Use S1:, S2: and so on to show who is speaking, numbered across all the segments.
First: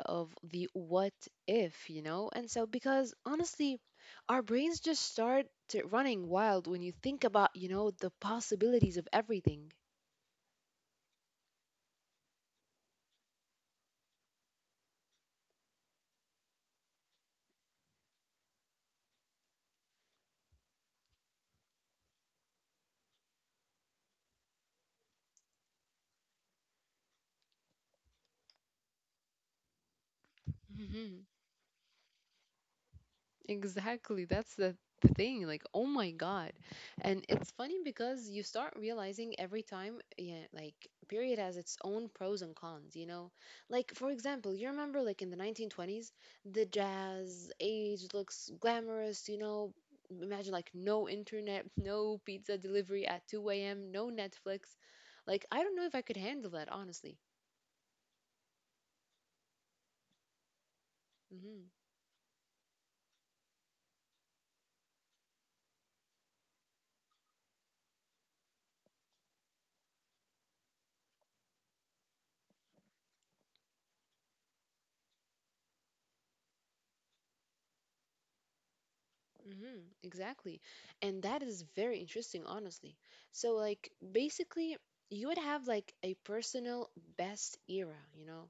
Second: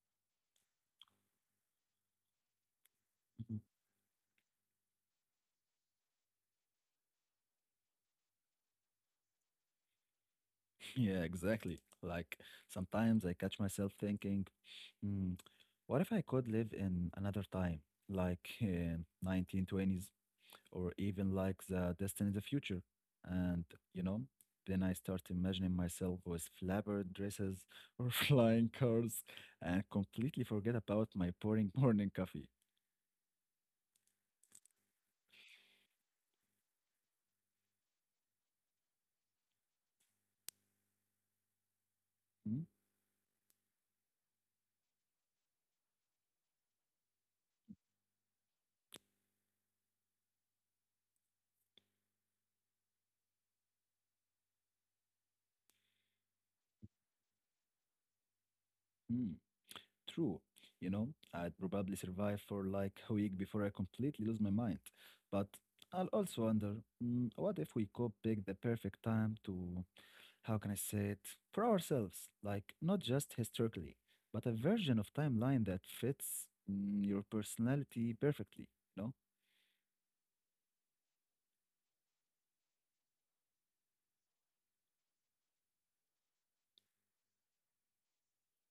S1: of the what if, you know? And so, because honestly, our brains just start to running wild when you think about, you know, the possibilities of everything.
S2: Yeah, exactly. Like sometimes I catch myself thinking, hmm, what if I could live in another time, like 1920s, or even like the Destiny of the Future. And, you know, then I start imagining myself with flapper dresses or flying cars, and completely forget about my boring morning coffee.
S1: Exactly. That's the thing. Like, oh my God. And it's funny because you start realizing every time, yeah, like, period has its own pros and cons, you know? Like, for example, you remember, like, in the 1920s, the jazz age looks glamorous, you know? Imagine, like, no internet, no pizza delivery at 2 a.m., no Netflix. Like, I don't know if I could handle that, honestly.
S2: Mm-hmm. True. I'd
S1: hmm
S2: probably survive for like a week before I completely lose my mind. But I'll also wonder, what if we could pick the perfect time to, how can I say it, for ourselves, like not just historically, but a version of timeline that fits your personality perfectly, you know?
S1: exactly. And that is very interesting, honestly. So, like, basically, you would have like a personal best era, you know?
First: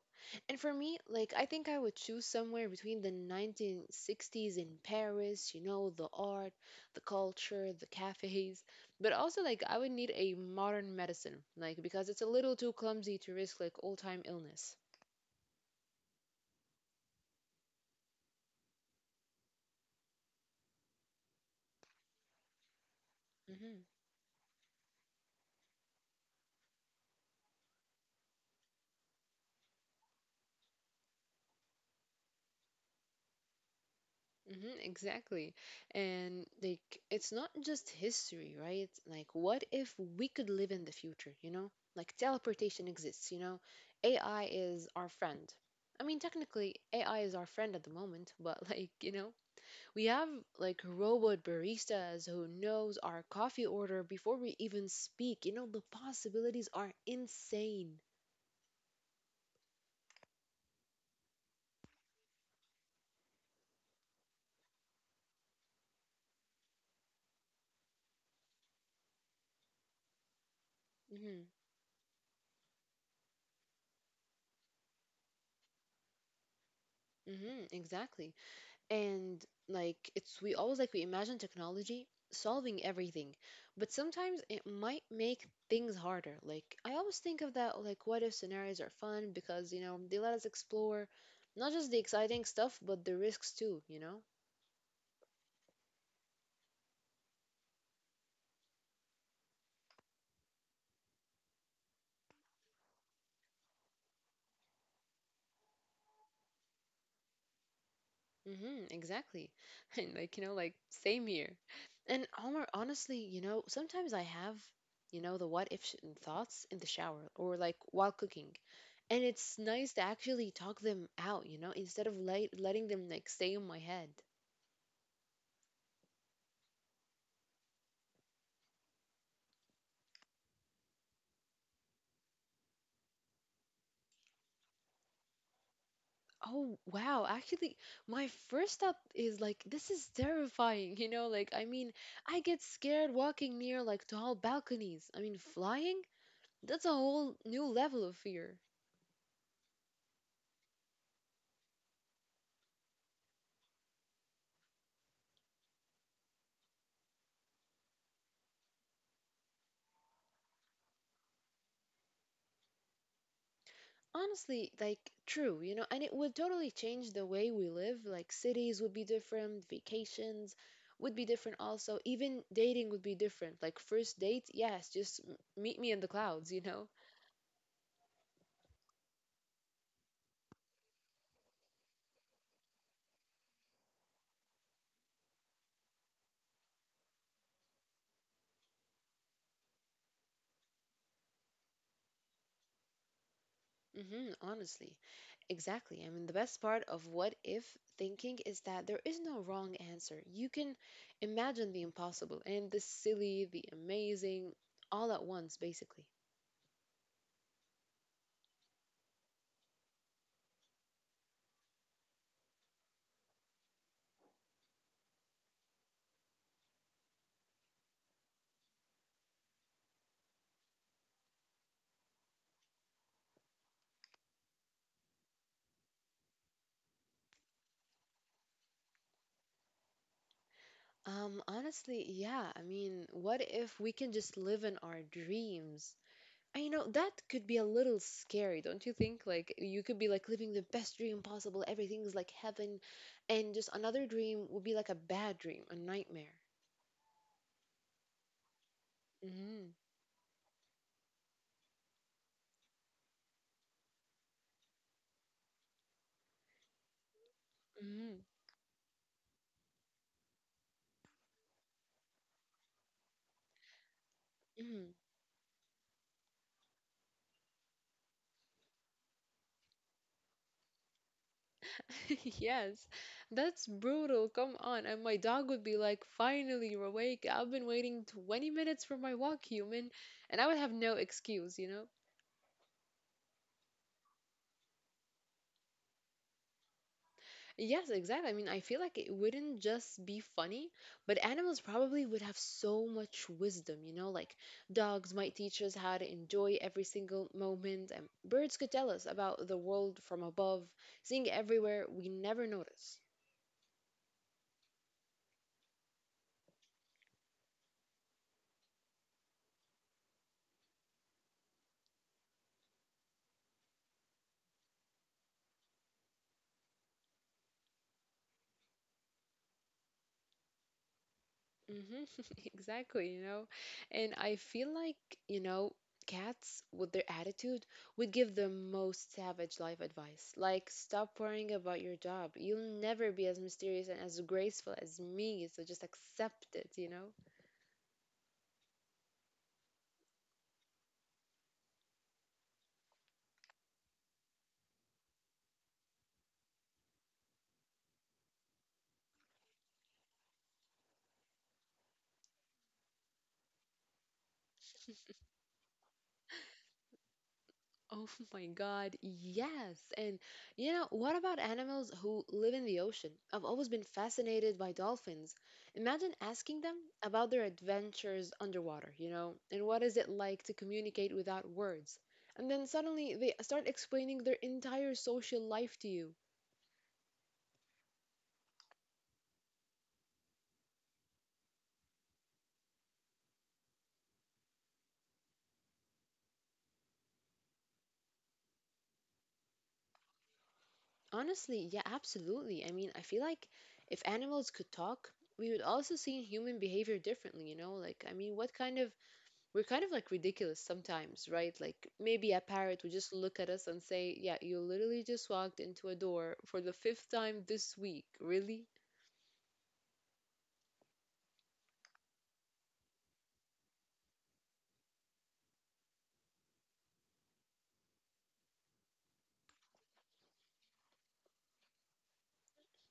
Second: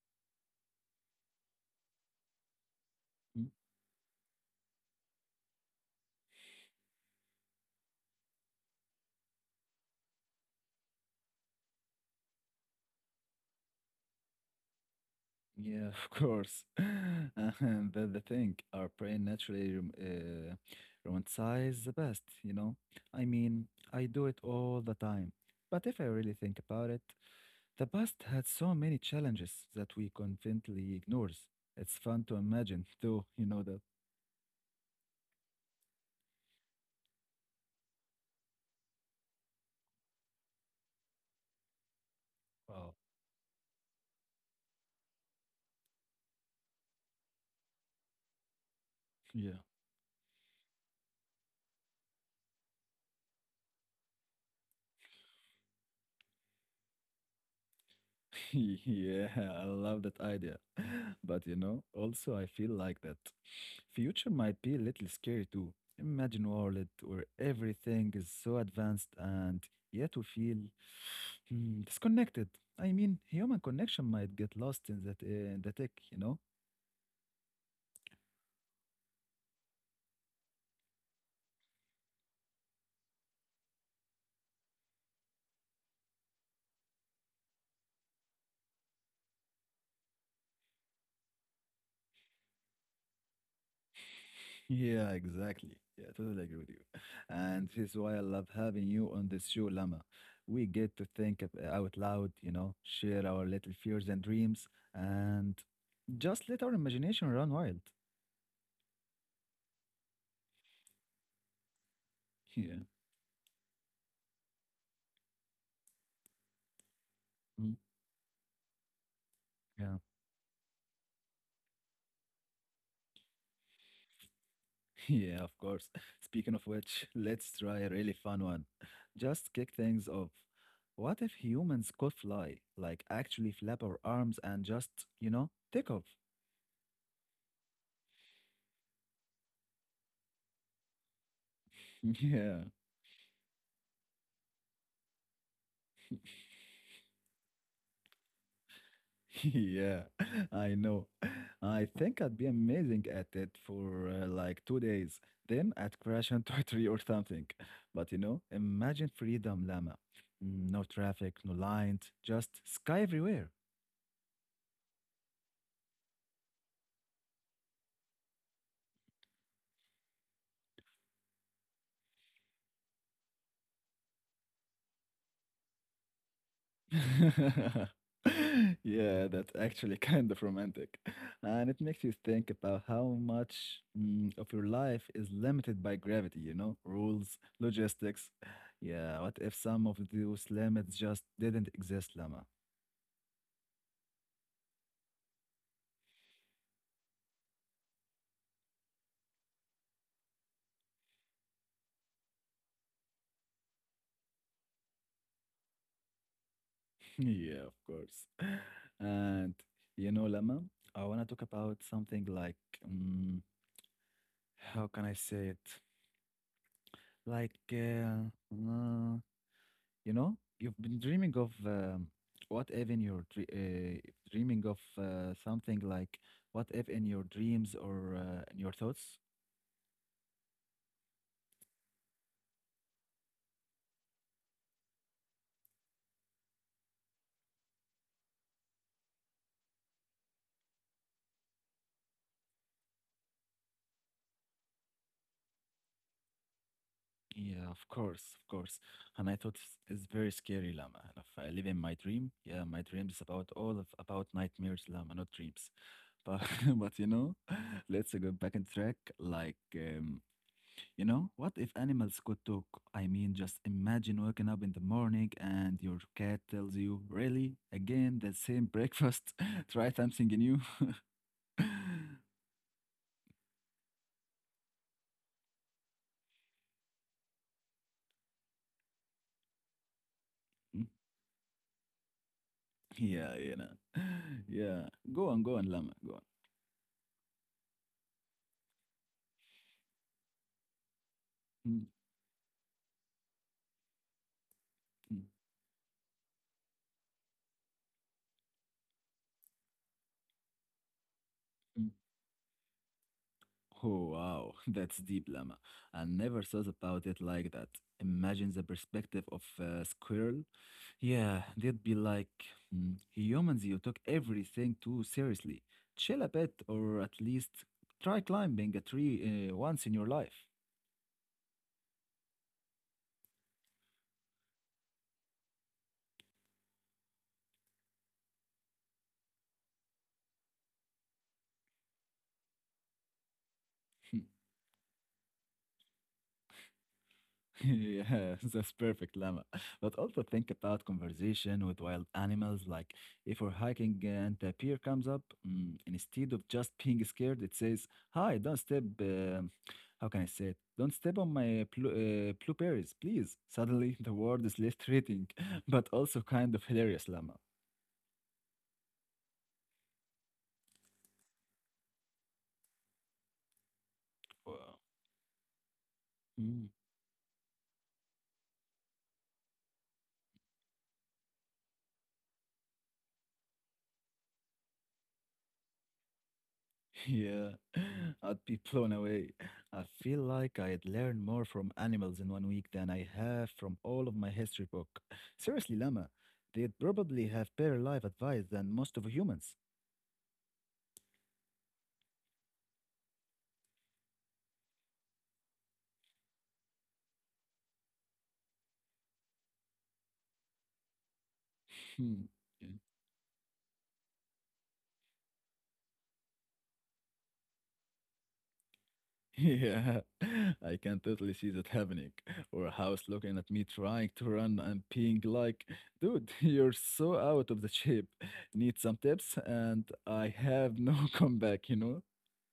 S1: And for me, like, I think I would choose somewhere between the
S2: Mm,
S1: 1960s in Paris, you know, the art, the culture, the cafes, but also, like, I would need a modern medicine, like, because it's a little too clumsy to risk like all-time illness.
S2: yeah, of course. And that's the thing, our brain naturally romanticizes the past, you know? I mean,
S1: Mhm.
S2: I do it all the time. But if I really think about it, the past had so many challenges that we conveniently ignores. It's fun to imagine, though, you know that.
S1: Mm-hmm, exactly. And like it's not just history, right? Like what if we could live in the future, you know? Like
S2: Wow.
S1: teleportation exists, you know? AI is our friend. I mean, technically AI is our friend at the moment, but like, you know, we have like robot baristas who knows our coffee order before we even speak. You know, the possibilities are insane.
S2: Yeah, I love that idea. But also I feel like that future might be a little scary too. Imagine a world where everything is so advanced and yet we feel
S1: Mm-hmm,
S2: disconnected. I mean, human connection might get lost in the tech, you know?
S1: mm-hmm, exactly. And like it's we always like we imagine technology solving everything, but sometimes it might make things harder. Like I always think of that, like what if scenarios are fun because, you know, they let us explore not just the exciting stuff but the risks too, you know?
S2: Yeah, exactly. Yeah, totally agree with you. And this is why I love having you on this show, Lama. We get to think out loud, share our little fears and dreams, and just let our imagination run wild.
S1: Mm-hmm, exactly. and like, you know, like same here. And
S2: Yeah.
S1: Omar, honestly, you know, sometimes I have, you know, the what if sh- thoughts in the shower
S2: Mm.
S1: or like while cooking. And it's
S2: Yeah.
S1: nice to actually talk them out, you know, instead of letting them like stay in my head.
S2: Yeah, of course. Speaking of which, let's try a really fun one. Just kick things off. What if humans could fly? Like, actually flap our arms and just, take off?
S1: Oh wow, actually my first step is like this is terrifying, you know, like I mean
S2: Yeah.
S1: I get scared walking near like tall balconies. I mean flying, that's a whole new level of fear.
S2: Yeah, I know. I think I'd be amazing at it for like 2 days, then I'd crash into a tree or something. But imagine freedom, Lama. No traffic, no lines, just sky everywhere.
S1: Honestly, like true, you know, and it would totally change the way we live. Like cities would be different, vacations would be different also. Even dating would be different. Like first date, yes, just meet me in the clouds, you know?
S2: Yeah, that's actually kind of romantic. And it makes you think about how much of your life is limited by gravity, you know, rules, logistics. Yeah, what if some of those limits just didn't exist, Lama?
S1: Honestly. Exactly. I mean, the best part of what if thinking is that there is no wrong answer. You can imagine the impossible and the silly, the amazing, all at once, basically.
S2: Yeah, of course. And, Lama, I want to talk about something like, mm, how can I say it? Like, uh, you've been dreaming of what if in your dreaming of something like what if in your dreams or in your thoughts?
S1: Honestly, yeah. I mean, what if we can just live in our dreams? And you know, that could be a little scary, don't you think? Like, you could be like living the best dream possible. Everything is like heaven, and just another dream would be like a bad dream, a nightmare.
S2: Yeah, of course, of course. And
S1: Mm-hmm.
S2: I thought it's very scary, Lama. And if I live in my dream, yeah, my dreams is about all of about nightmares, Lama, not dreams. But but
S1: Mm-hmm.
S2: let's go back on track. Like what if animals could talk? I mean, just imagine waking
S1: Mm-hmm.
S2: up in the morning and your cat tells you, "Really? Again, the same breakfast? Try something new?"
S1: Yes, that's brutal. Come on. And my dog would be like, finally, you're awake. I've been waiting 20 minutes for my walk, human. And I would have no excuse, you know?
S2: Yeah, you know. Yeah. Go on, go on, Lama. Go on.
S1: Yes, exactly. I mean, I feel like it wouldn't just be funny, but animals probably would
S2: Mm,
S1: have so much wisdom, you know? Like dogs might
S2: mm,
S1: teach us how to enjoy every single moment, and birds could tell us about the world from above, seeing everywhere we
S2: mm.
S1: never notice.
S2: Oh, wow. That's deep, Lama. I never thought about it like that. Imagine the perspective of a squirrel. Yeah, they'd be like, "Mm, humans, you took everything too seriously. Chill a bit, or at least try climbing a tree once in your life."
S1: hmm Exactly, you know. And I feel like, you know, cats with their attitude would give the most savage life advice. Like, stop worrying about your job. You'll never be as mysterious and as graceful as me, so just accept it, you know?
S2: Yeah, that's perfect, Lama. But also think about conversation with wild animals, like if we're hiking and a bear comes up, instead of just being scared, it says, "Hi, don't step, how can I say it? Don't step on my plu blueberries, please." Suddenly, the word is less threatening, but also kind of hilarious, Lama.
S1: Oh my God, yes. And you know, what about animals who live in the ocean? I've always been fascinated by
S2: Wow.
S1: dolphins. Imagine asking them
S2: Mm,
S1: about their adventures underwater, you know, and what is it like to communicate without words? And then suddenly they start explaining their entire social life to you.
S2: yeah, I'd be blown away. I feel like I'd learn more from animals in one week than I have from all of my history book. Seriously, Lama, they'd probably have better life advice than most of humans.
S1: Honestly, yeah, absolutely. I mean, I feel like if animals could talk, we would also see human behavior differently, you know? Like, I mean, what kind of, we're kind of like ridiculous sometimes, right? Like maybe a
S2: Hmm.
S1: parrot would
S2: Yeah,
S1: just look at us and say, "Yeah, you literally just walked into a door for the fifth time this week, really?"
S2: yeah, I can totally see that happening. Or a house looking at me trying to run and being like, "Dude, you're so out of the shape. Need some tips?" And I have no comeback, you know?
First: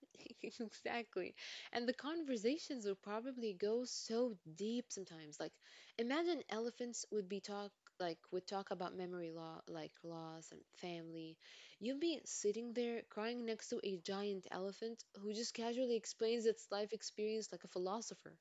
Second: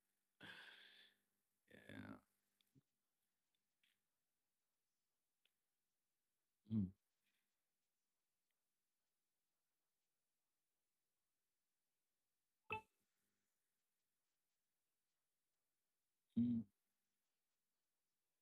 S1: exactly. And the
S2: Yeah.
S1: conversations would probably go so deep sometimes. Like imagine elephants would talk about memory law, like loss and family. You'd be sitting there crying next to a giant elephant who just casually explains
S2: Mm.
S1: its life experience like a philosopher.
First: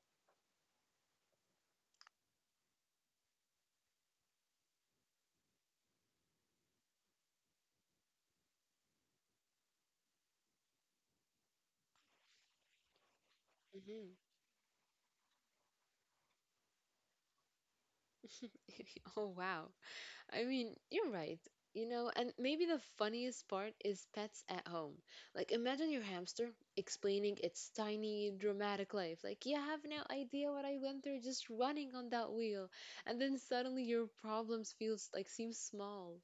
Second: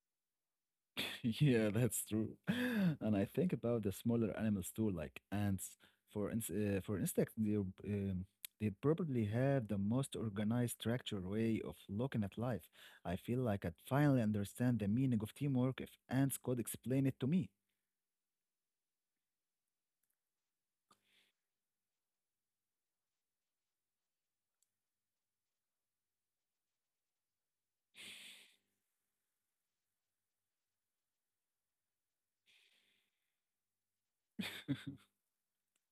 S2: Yeah, that's true. And I think about the smaller animals too, like ants. For insects, they probably have the most organized, structure way of looking at life. I feel like I'd
S1: Mhm.
S2: finally understand the meaning of teamwork if ants could explain it to me.
S1: oh wow. I mean, you're right. You know, and maybe the funniest part is pets at home. Like, imagine your hamster explaining its tiny, dramatic life. Like, you have no idea what I went through just running on that wheel. And then suddenly your problems feels like seem small.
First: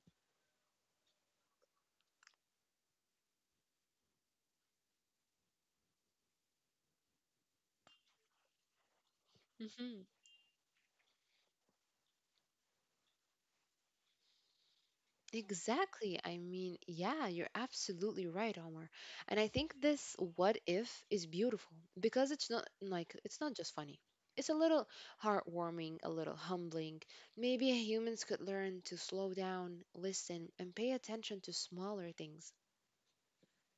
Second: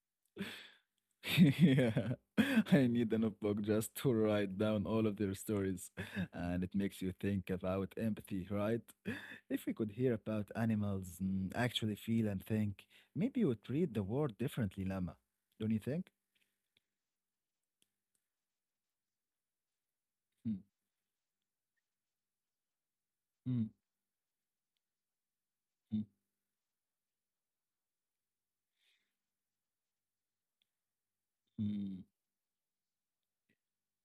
S2: Yeah, I need a notebook just to write down all of their stories. And it makes you think about empathy, right? If we could hear about animals, actually feel and think, maybe you would read the world differently, Lama. Don't you think?
S1: Exactly. I mean, yeah, you're absolutely right, Omar. And I think this
S2: Mm,
S1: what if is beautiful because it's
S2: mm,
S1: not just funny. It's a little
S2: mm,
S1: heartwarming, a little humbling. Maybe humans could learn to slow down, listen, and pay attention to
S2: mm.
S1: smaller things.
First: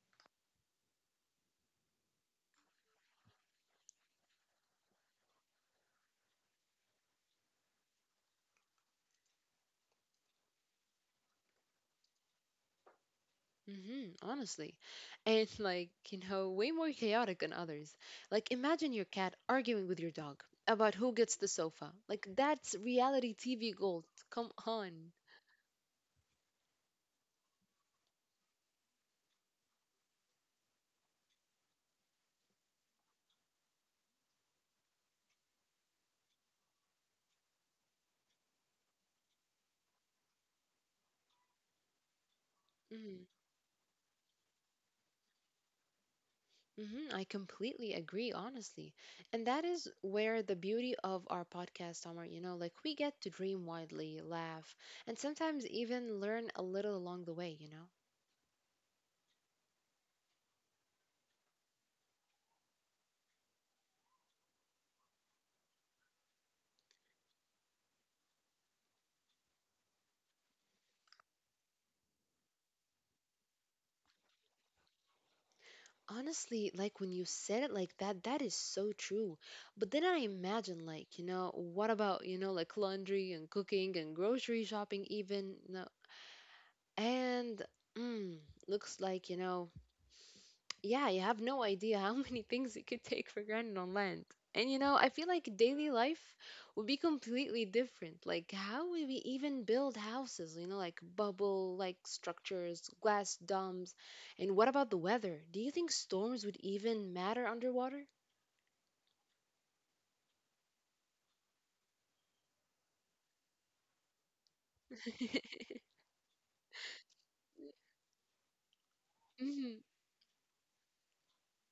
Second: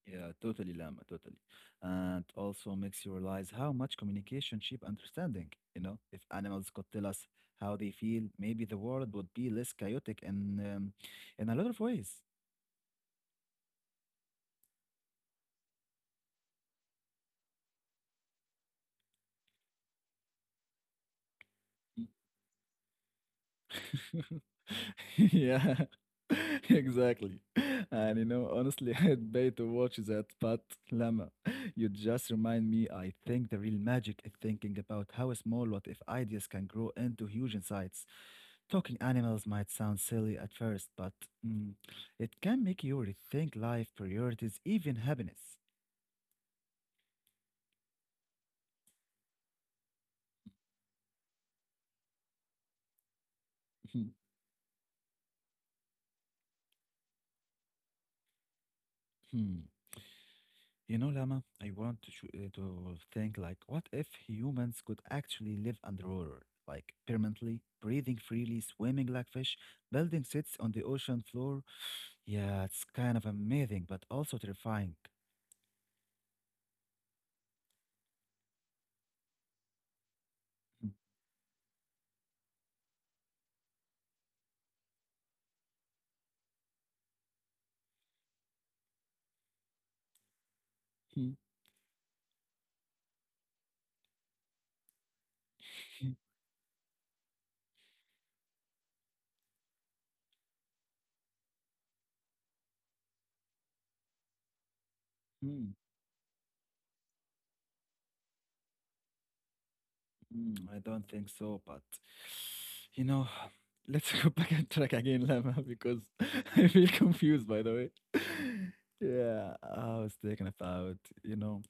S2: Yeah, totally, Lama, totally. And also makes you realize how much communication shape understanding. If animals could tell us how they feel, maybe the world would be less chaotic um, in a lot of ways.
S1: Honestly. And like, you know, way more chaotic than others. Like, imagine your cat arguing with your dog about who gets the sofa. Like, that's reality TV gold. Come on.
S2: Yeah, exactly. And honestly, I'd pay to watch that, but Lama, you just remind me. I think the real magic is thinking about how small what if ideas can grow into huge insights. Talking animals might sound silly at first, but mm, it can make you
S1: Mm-hmm.
S2: rethink life, priorities, even happiness.
S1: I completely agree, honestly. And that is where the beauty of our podcast are, you know, like we get to dream widely, laugh, and sometimes even learn a little along the way, you know?
S2: Lama, I want to to think like, what if humans could actually live underwater, like permanently, breathing freely, swimming like fish, building sits on the ocean floor? Yeah, it's kind of amazing, but also terrifying.
S1: Honestly, like when you said it like that, that is so true. But then I imagine, like, you know, what about, you know, like laundry and cooking and grocery shopping, even, no, and mm, looks like, you know, yeah, you
S2: Hmm.
S1: have no idea how many things you could take for granted on land. And you know, I feel like daily
S2: Hmm,
S1: life would be completely different. Like, how would we even build houses? You know, like bubble like structures, glass domes. And what about the weather? Do you
S2: hmm,
S1: think storms would even matter underwater?
S2: I don't think so, but you know, let's go back and track again, Lama, because I feel confused, by the way. Yeah, I was thinking about, you know.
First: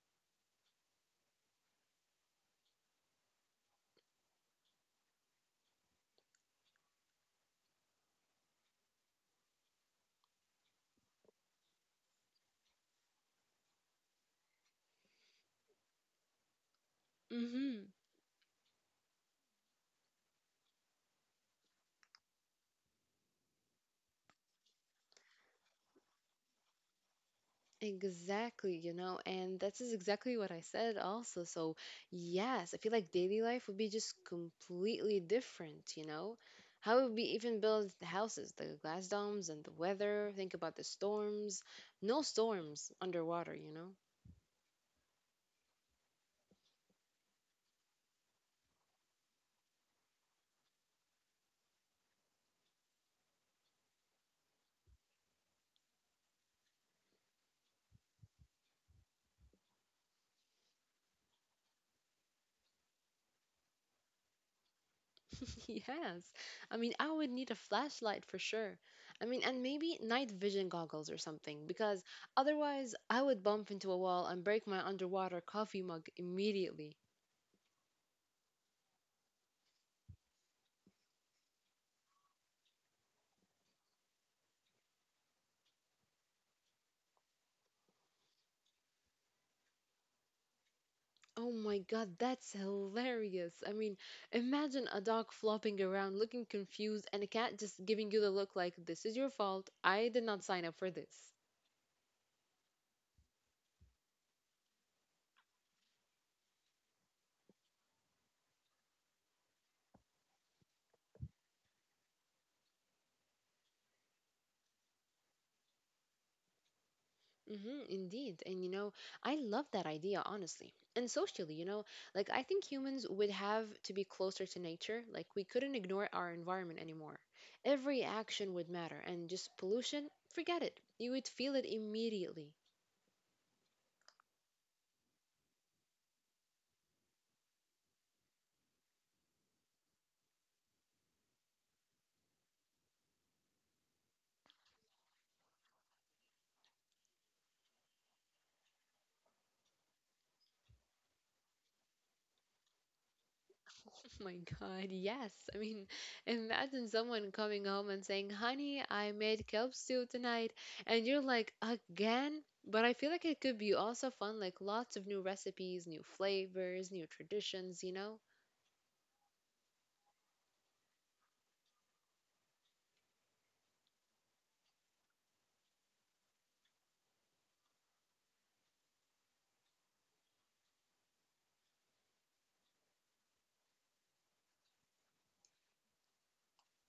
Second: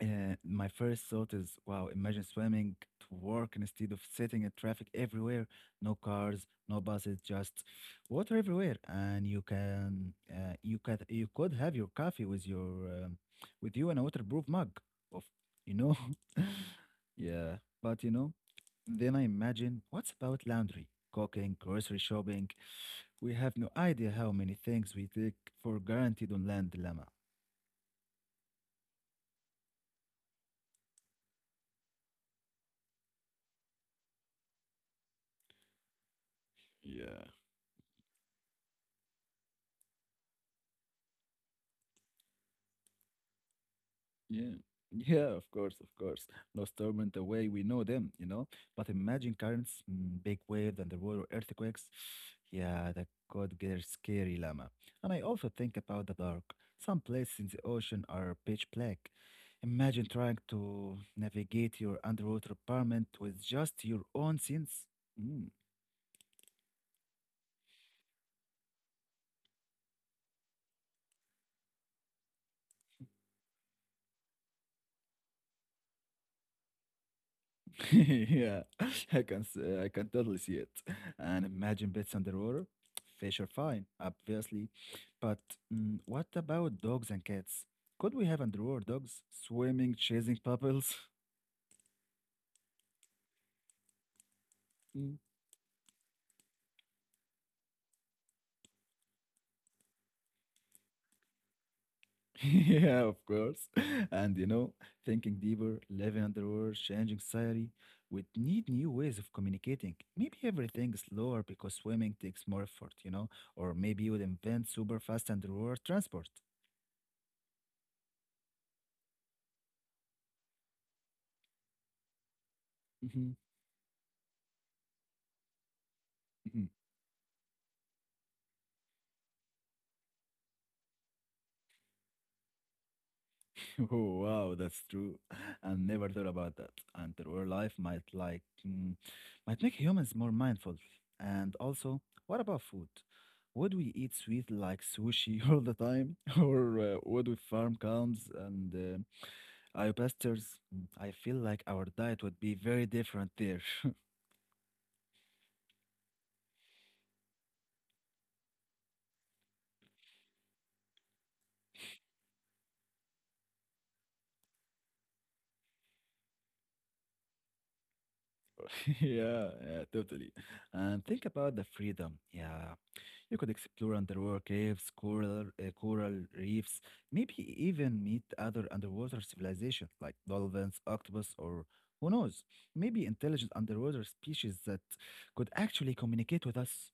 S2: My first thought is, wow, imagine swimming to work instead of sitting in traffic everywhere. No cars, no buses, just water everywhere, and you could have your coffee with you in a waterproof mug of, you know, yeah.
S1: Mm-hmm.
S2: But then I imagine, what's about laundry, cooking, grocery shopping? We have no idea how many things we take for granted on land, Lama.
S1: Exactly, you know, and that's is exactly what I said also. So, yes, I feel like daily life would be just completely different, you know? How would we
S2: Yeah,
S1: even build the houses, the glass domes and the weather? Think about the storms. No storms underwater, you know?
S2: yeah, yeah, of course, of course. Lost Storm the way we know them, you know. But imagine currents, big waves, and the water earthquakes. Yeah, that could get scary, Lama. And I also think about the dark. Some places in the ocean are pitch black. Imagine trying to navigate your underwater apartment with just your own sense. Mm.
S1: Yes. I mean, I would need a flashlight for sure. I mean, and maybe night vision goggles or something, because otherwise I would bump into a wall and break my underwater coffee mug immediately.
S2: Yeah, I can totally see it. And imagine bits underwater. Fish are fine, obviously, but what about dogs and cats? Could we have underwater dogs swimming, chasing bubbles?
S1: Oh my god, that's hilarious. I mean, imagine a
S2: Mm.
S1: dog flopping around looking confused and a cat just giving you the look like, this is your fault. I did not sign up for this.
S2: Yeah, of course. And thinking deeper, living underwater, changing society, we need new ways of communicating. Maybe everything is slower because swimming takes more effort, or maybe you would invent super fast underwater transport.
S1: Indeed. And you know, I love that idea, honestly. And socially, you know, like I think humans would have to be closer to nature. Like we couldn't ignore our environment anymore. Every action would matter, and just pollution, forget it. You would feel it immediately.
S2: Oh, wow, that's true. I never thought about that. Until our life might make humans more mindful. And also, what about food? Would we eat sweet like sushi all the time, or would we farm cows and I pastures? I feel like our diet would be very different there.
S1: Oh my God, yes. I mean, imagine someone coming home and saying, honey, I made kelp stew tonight. And you're like, again? But I feel like it could be also fun, like lots of new recipes, new flavors, new traditions, you know?
S2: Yeah, yeah, totally. And think about the freedom. Yeah, you could explore underwater caves, coral reefs, maybe even meet other underwater civilizations like dolphins, octopus, or who knows, maybe intelligent underwater species that could actually communicate with us.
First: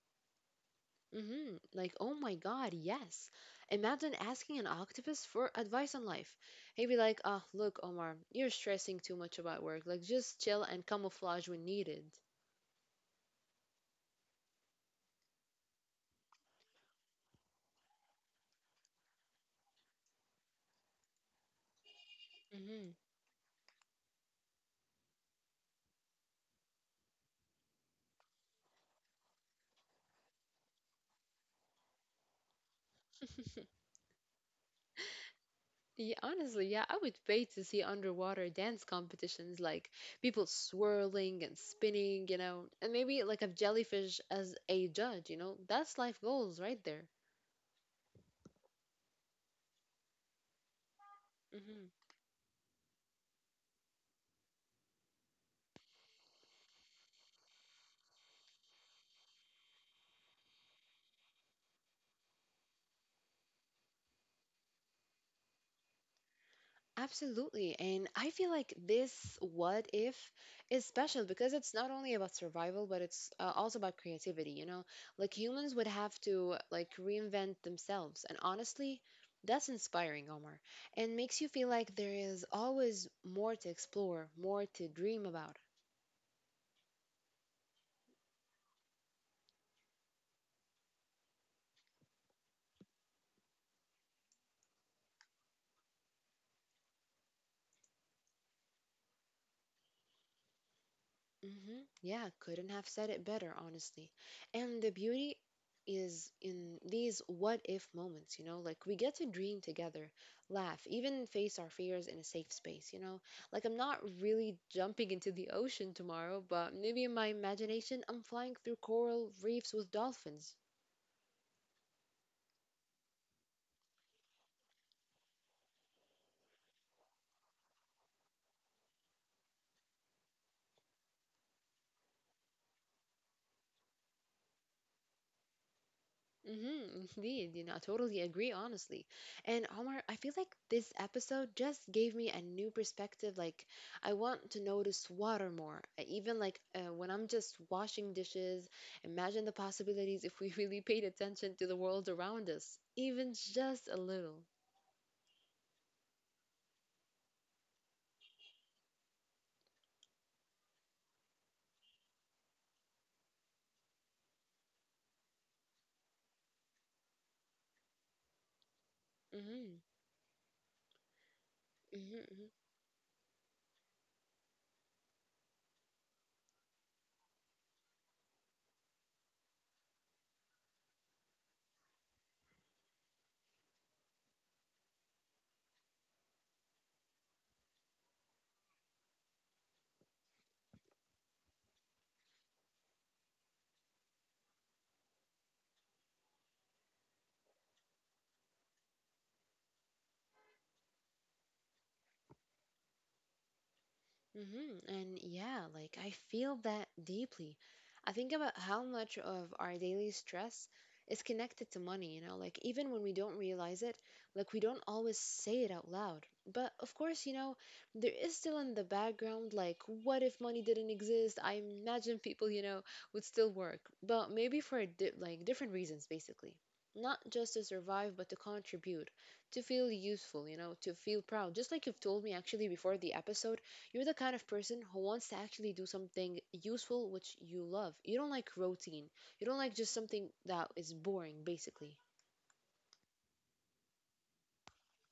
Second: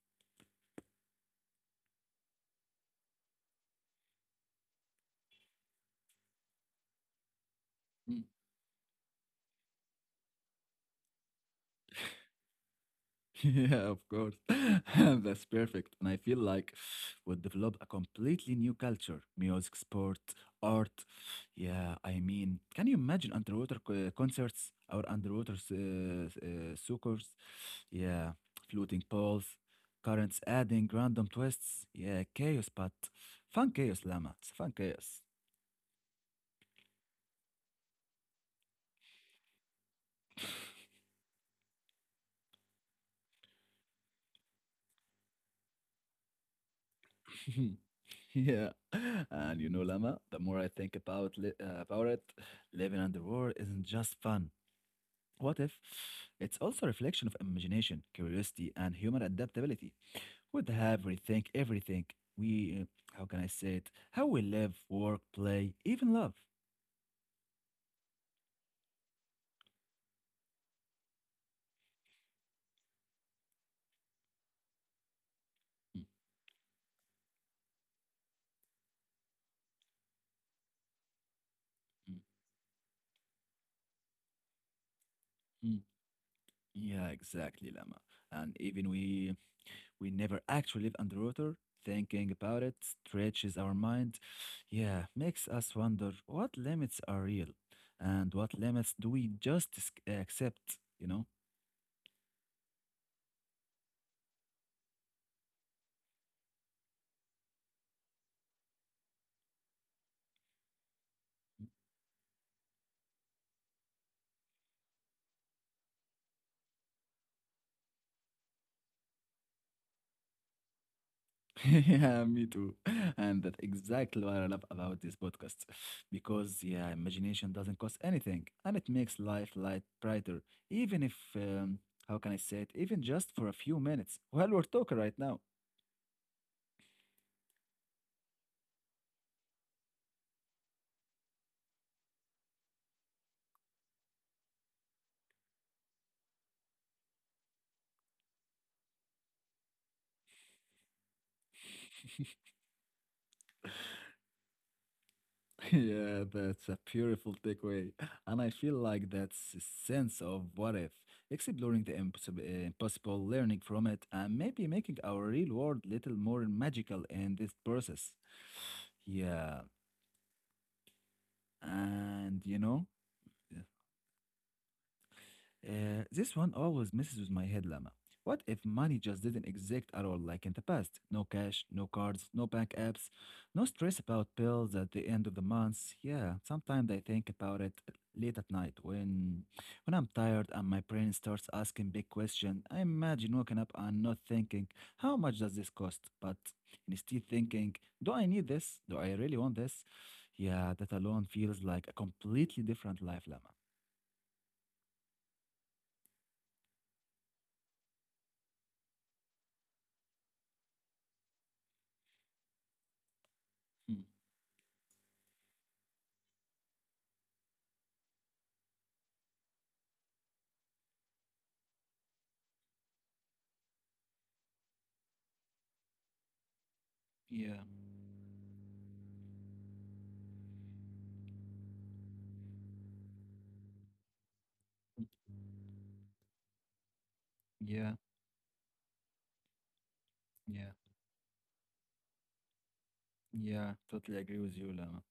S1: Mm-hmm. Like, oh my God, yes. Imagine asking an octopus for advice on life. He'd be like, ah, look, Omar,
S2: Hmm.
S1: you're stressing too much about work. Like, just chill and camouflage when needed.
S2: Yeah, of course. That's perfect. And I feel like we'll develop a completely new culture, music, sport, art. Yeah, I mean, can
S1: Mm-hmm.
S2: you imagine underwater concerts or underwater soccers? Yeah, floating poles, currents adding random twists. Yeah, chaos, but fun chaos, Lama. It's fun chaos.
S1: Yeah, honestly, yeah, I would pay to see underwater dance competitions like people swirling and spinning, you know, and maybe like a jellyfish as a judge, you know. That's life goals right there.
S2: Yeah, and, Lama, the more I think about it, living underwater isn't just fun. What if? It's also a reflection of imagination, curiosity, and human adaptability. We'd have rethink everything. We, uh, how can I say it? How we live, work, play, even love.
S1: Absolutely. And I feel like this what if is special because it's not only about survival, but it's also about creativity, you know? Like humans would
S2: Mm,
S1: have to like reinvent themselves. And honestly, that's inspiring, Omar, and makes you feel like there
S2: mm,
S1: is always more to explore, more to dream about.
S2: mm. Yeah, exactly, Lama. And even we, never actually live under water. Thinking about it stretches our mind. Yeah, makes us wonder what limits are real, and what limits do we just accept? You know.
S1: Yeah, couldn't have said it better, honestly. And the beauty is in these what if moments, you know, like we get to dream together, laugh, even face our fears in a safe space, you know. Like I'm not really jumping into the ocean tomorrow, but maybe in my imagination, I'm flying through coral reefs with dolphins.
S2: Yeah, me too. And that's exactly what I love about this podcast. Because, yeah, imagination doesn't cost anything and it makes life light brighter. Even if, how can I say it, even just for a few minutes while we're talking right now.
S1: Mm-hmm, indeed, you know, I totally agree, honestly. And Omar, I feel like this episode just gave me a new perspective. Like, I want to notice water more. Even like when I'm just washing dishes, imagine the possibilities if we really paid attention to the world around us, even just a little.
S2: Yeah, that's a beautiful takeaway. And I feel like that's a sense of what if, exploring the impossible, impossible, learning from it, and maybe making our real world little more magical in this process. Yeah.
S1: Mm-hmm,
S2: And
S1: mm-hmm.
S2: you know, this one always messes with my head, Lama. What if money just didn't exist at all like in the past? No cash, no cards, no bank apps, no stress about bills at the end of the month. Yeah, sometimes I think about it late at night when I'm tired and my brain starts asking big questions. I imagine waking up and not thinking, how much does this cost? But instead thinking, do I need this? Do I really want this? Yeah, that alone feels like a completely different life, Lama.
S1: And yeah, like I feel that deeply. I think about how much of our daily stress is connected to money, you know, like even when we don't realize it,
S2: Mm,
S1: like we don't always say it out loud. But of course, you know, there is still in the background, like, what if money didn't exist? I imagine people, you know, would still work, but maybe for di like different reasons, basically. Not just
S2: yeah,
S1: to survive, but to contribute, to feel useful, you know, to feel proud. Just like you've told me actually before the episode you're the kind of person who
S2: mm,
S1: wants to actually do something useful which you
S2: yeah.
S1: love. You don't like routine. You don't like just something that
S2: Yeah,
S1: is boring, basically.
S2: yeah, totally agree with you, Lama.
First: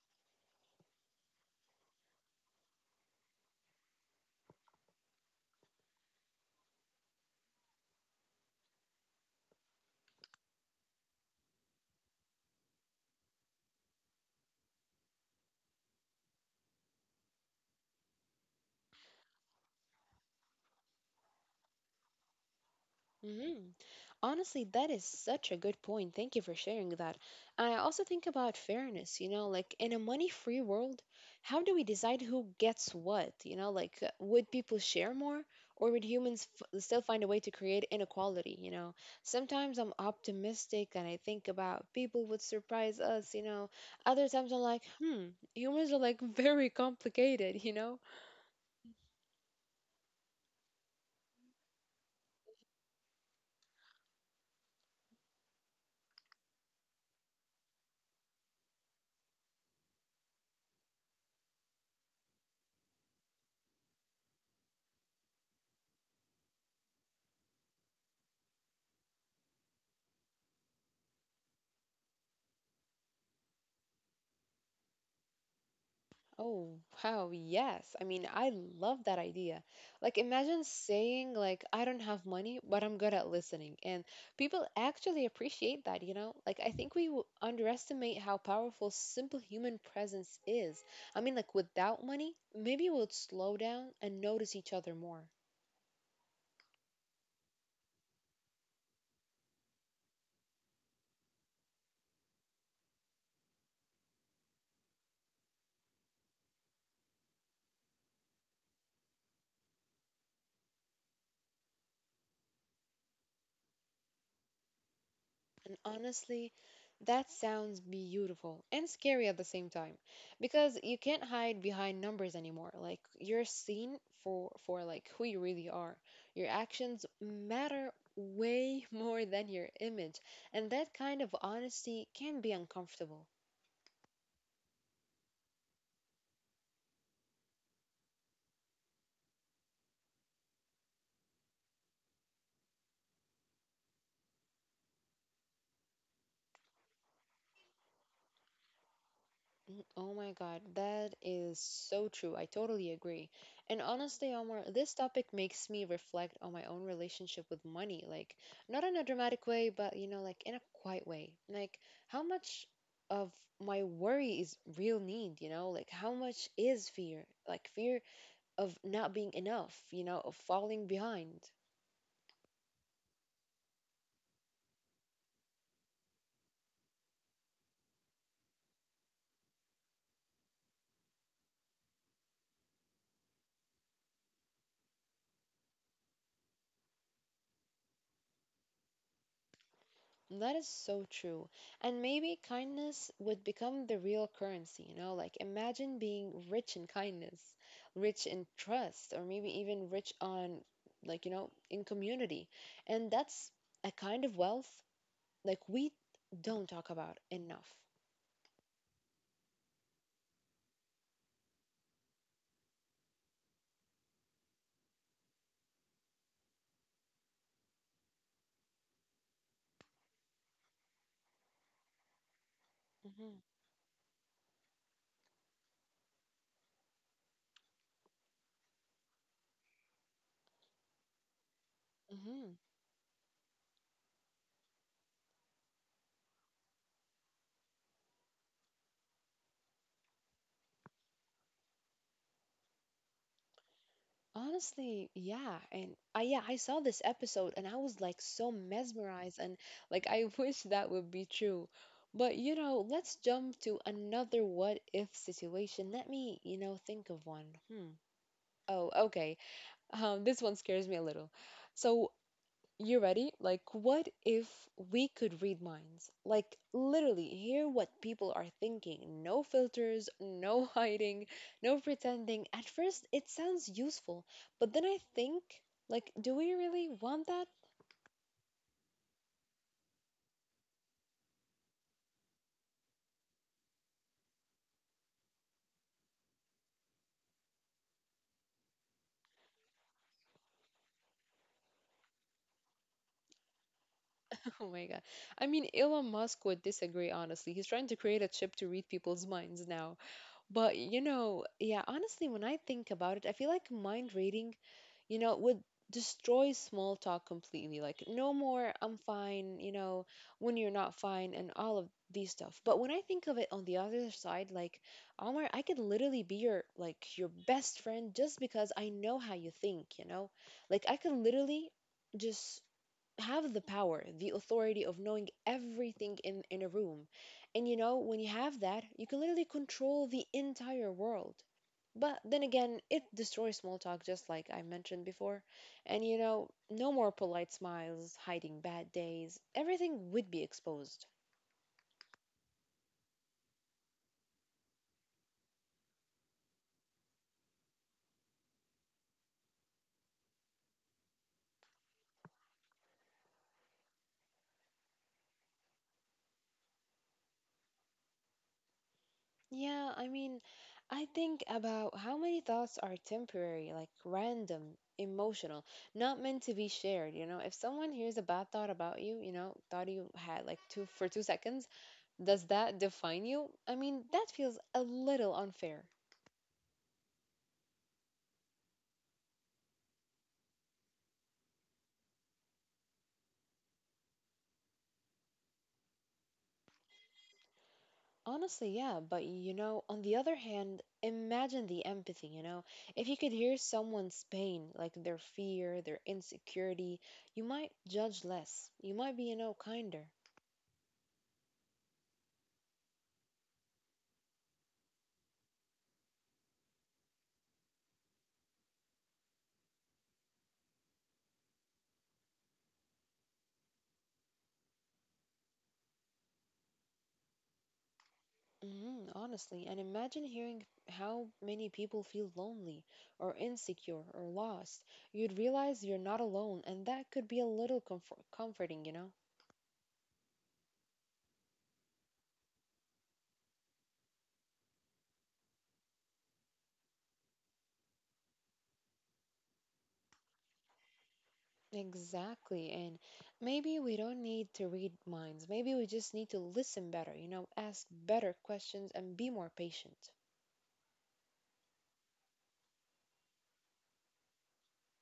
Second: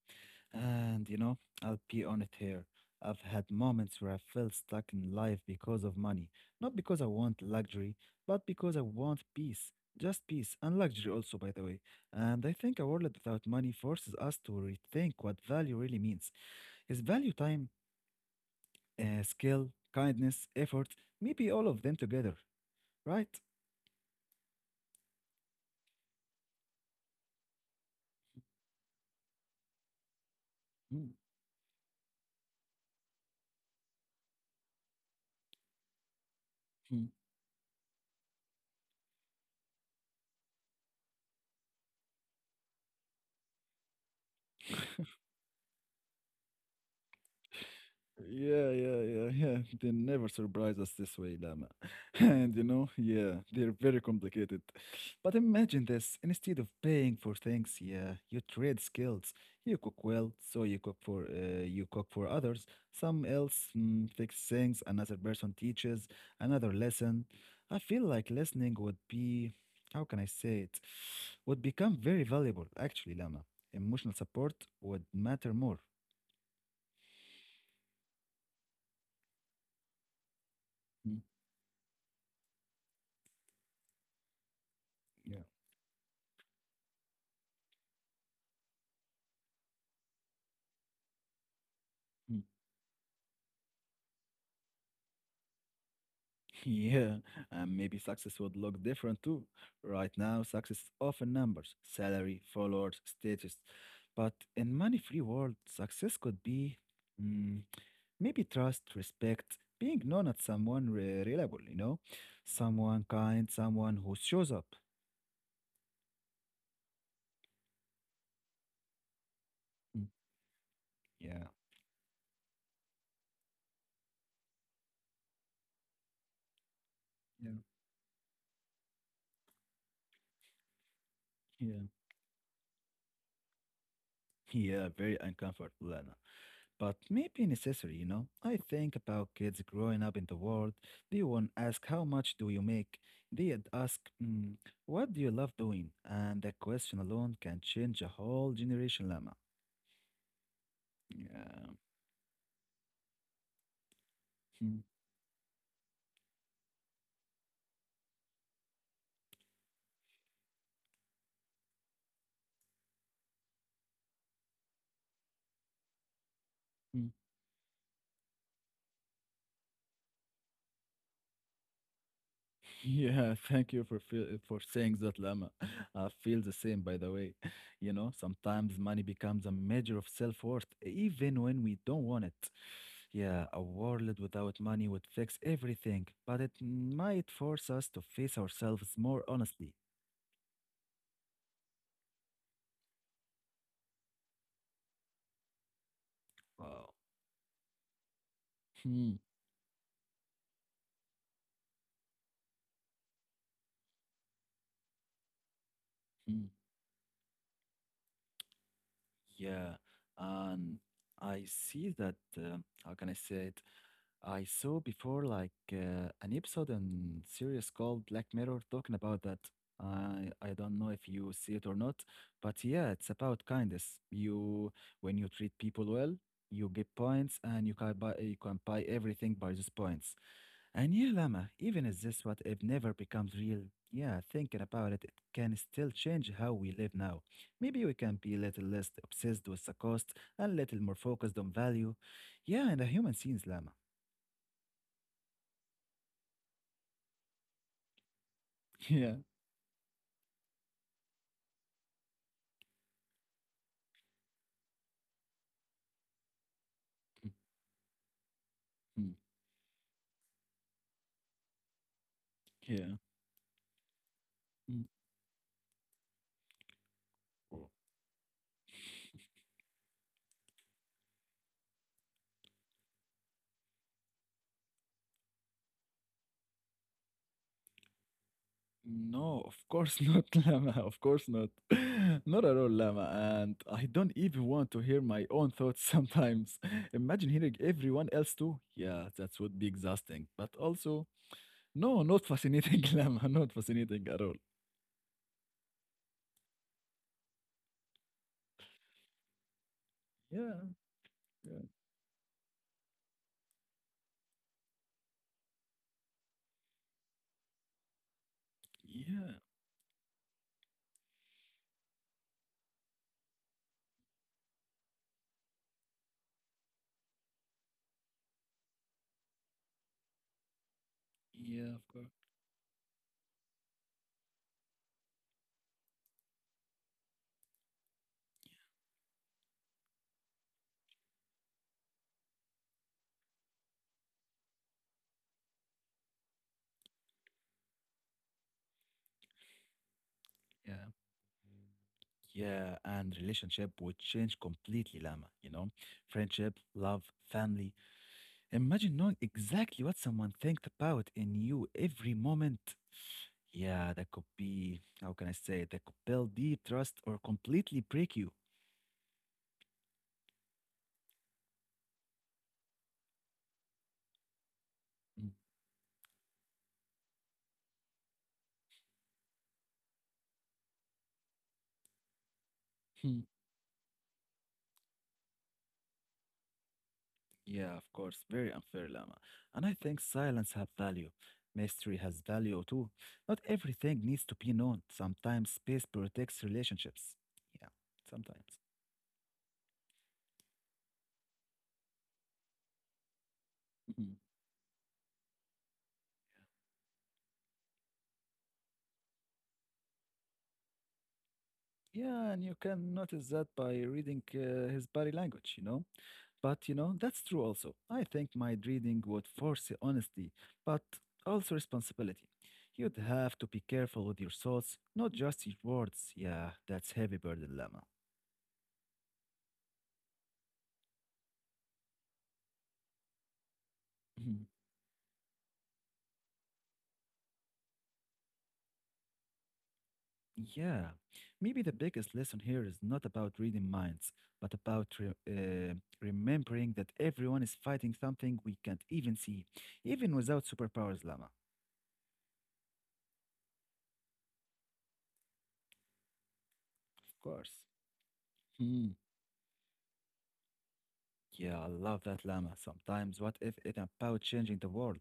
S2: And you know, I'll be honest here. I've had moments where I felt stuck in life because of money. Not because I want luxury, but because I want peace. Just peace and luxury also, by the way. And I think a world without money forces us to rethink what value really means. Is value time, skill, kindness, effort, maybe all of them together, right?
S1: hmm Honestly, that is such a good point. Thank you for sharing that. I also think about fairness, you know, like in a money-free world,
S2: Mm.
S1: how do we decide who gets what? You know, like would people share more or would humans f still find a way to create inequality, you know? Sometimes I'm optimistic and I think about people would surprise us, you know. Other times I'm like, humans are like very complicated, you know?
S2: Yeah, yeah, yeah, yeah. They never surprise us this way, Lama. And you know, yeah, they're very complicated. But imagine this, instead of paying for things, yeah, you trade skills. You cook well, so you cook for others. Some else mm, fix things, another person teaches another lesson. I feel like listening would be, how can I say it, would become very valuable, actually, Lama. Emotional support would matter more.
S1: Oh, wow, yes. I mean, I love that idea. Like, imagine
S2: Mm,
S1: saying, like, I don't have money, but I'm good at listening. And people
S2: yeah.
S1: actually appreciate that, you know? Like, I think we underestimate how powerful simple human presence is. I mean, like, without
S2: Mm.
S1: money, maybe we'll slow down and notice each other more.
S2: Yeah, and maybe success would look different too. Right now, success is often numbers, salary, followers, status. But in money-free world, success could be mm, maybe trust, respect, being known as reliable, you know, someone kind, someone who shows up.
S1: And honestly, that sounds beautiful and scary at the same
S2: Mm,
S1: time because you can't
S2: yeah,
S1: hide behind numbers anymore. Like you're seen for like who you really are. Your actions
S2: yeah,
S1: matter way more than your image, and that kind of
S2: yeah,
S1: honesty can be uncomfortable.
S2: yeah. Very uncomfortable, Lana. But maybe necessary, you know. I think about kids growing up in the world. They won't ask how much do you make. They'd ask, "Mm, what do you love doing? And that question alone can change a whole generation, Lama.
S1: Oh my God, that is
S2: Yeah.
S1: so true. I totally agree. And honestly, Omar, this topic makes me reflect on my own relationship with money. Like, not in a dramatic way, but, you know, like in a quiet way. Like, how much of my worry is real need, you know? Like, how much is fear? Like, fear of not being enough, you know, of falling behind.
S2: Yeah, thank you for saying that, Lama. I feel the same, by the way. You know, sometimes money becomes a measure of self-worth, even when we don't want it. Yeah, a world without money would fix everything, but it might force us to face ourselves more honestly.
S1: That is so true. And maybe kindness would become the real currency, you know? Like, imagine being rich in
S2: Wow.
S1: kindness, rich in trust, or maybe even rich on, like, you know, in community. And that's a kind of wealth, like, we don't talk about enough.
S2: Yeah, and I see that, how can I say it? I saw before like an episode and series called Black Mirror talking about that. I don't know if you see it or not, but yeah, it's
S1: hmm
S2: about kindness. You when you treat people well, you get points, and you can buy everything by these points. And yeah, Lama, even is this what
S1: Mhm.
S2: if never becomes real? Yeah, thinking about it, it can still change how we live now. Maybe we can be a little less obsessed with the cost and little more focused on value. Yeah, and the human scenes, Lama.
S1: Honestly, yeah, and I saw this episode and I was like so
S2: Yeah,
S1: mesmerized and like I wish that would be true. But you know, let's jump to another what if situation. Let me, you know, think of one. Hmm. Oh,
S2: mm,
S1: okay. This one scares me a little. So
S2: yeah.
S1: you ready? Like, what if
S2: Mm,
S1: we could read minds? Like, literally, hear
S2: oh,
S1: what people are thinking. No filters, no hiding, no pretending. At first, it sounds useful, but then I think, like, do we really want that?
S2: no, of course not, Lama. Of course not. Not at all, Lama. And I don't even want to hear my own thoughts sometimes. Imagine hearing everyone else too. Yeah, that would be exhausting. But also, no, not fascinating, Lama. Not fascinating at all.
S1: Oh my God. I mean, Elon Musk would disagree, honestly. He's trying to create a chip to read people's minds now.
S2: Yeah,
S1: But, you know,
S2: yeah,
S1: yeah, honestly, when I think about it, I feel like mind reading you know, would destroy small talk completely. Like, no more, I'm
S2: yeah,
S1: fine, you know, when you're not fine, and all of these stuff. But when I think of it on the other side, like, Omar, I could literally be your, like, your best friend just because I know how you think, you know? Like, I could literally
S2: yeah, of course.
S1: just have the power, the authority of knowing everything in a room. And you know, when you have that, you can literally control the entire world. But then again, it destroys small talk, just like I mentioned before. And you know, no more polite smiles, hiding bad days, everything would be
S2: Yeah.
S1: exposed.
S2: Yeah, and relationship would change completely, Lama. You know, friendship, love, family. Imagine knowing exactly what someone thinks about in you every moment. Yeah, that could be, how can I say, that could build deep trust or completely break you.
S1: Yeah, I mean, I think about how many thoughts are temporary, like random, emotional, not meant to be shared, you know? If someone hears a bad thought about you, you know, thought you had like two for 2 seconds, does that define
S2: Mhm.
S1: you? I mean, that feels a little unfair.
S2: Yeah, of course, very unfair, Lama. And I think silence has value. Mystery has value too. Not everything needs to be known. Sometimes space protects relationships. Yeah, sometimes.
S1: Honestly, yeah, but you know, on the other hand, imagine the empathy, you know? If you could hear someone's
S2: Mm-hmm.
S1: pain, like their fear, their insecurity, you might judge less. You might be, you know, kinder.
S2: Yeah, and you can notice that by reading his body language, you know. But, you know, that's true also. I think mind reading would force honesty, but also responsibility. You'd have to be careful with your thoughts, not just your words. Yeah, that's heavy burden, Lemma.
S1: Mhm, honestly, and imagine hearing how many people feel lonely or insecure or
S2: Mhm.
S1: lost. You'd realize you're not alone, and that could be a little comforting, you know?
S2: Yeah, maybe the biggest lesson here is not about reading minds, but about remembering that everyone is fighting something we can't even see, even without superpowers, Lemma.
S1: Exactly. And maybe we don't need to read minds. Maybe we just need to listen better,
S2: Of
S1: you know,
S2: course.
S1: ask better questions
S2: Hmm.
S1: and be more patient.
S2: Yeah, I love that Lama. Sometimes, what if it about changing the world?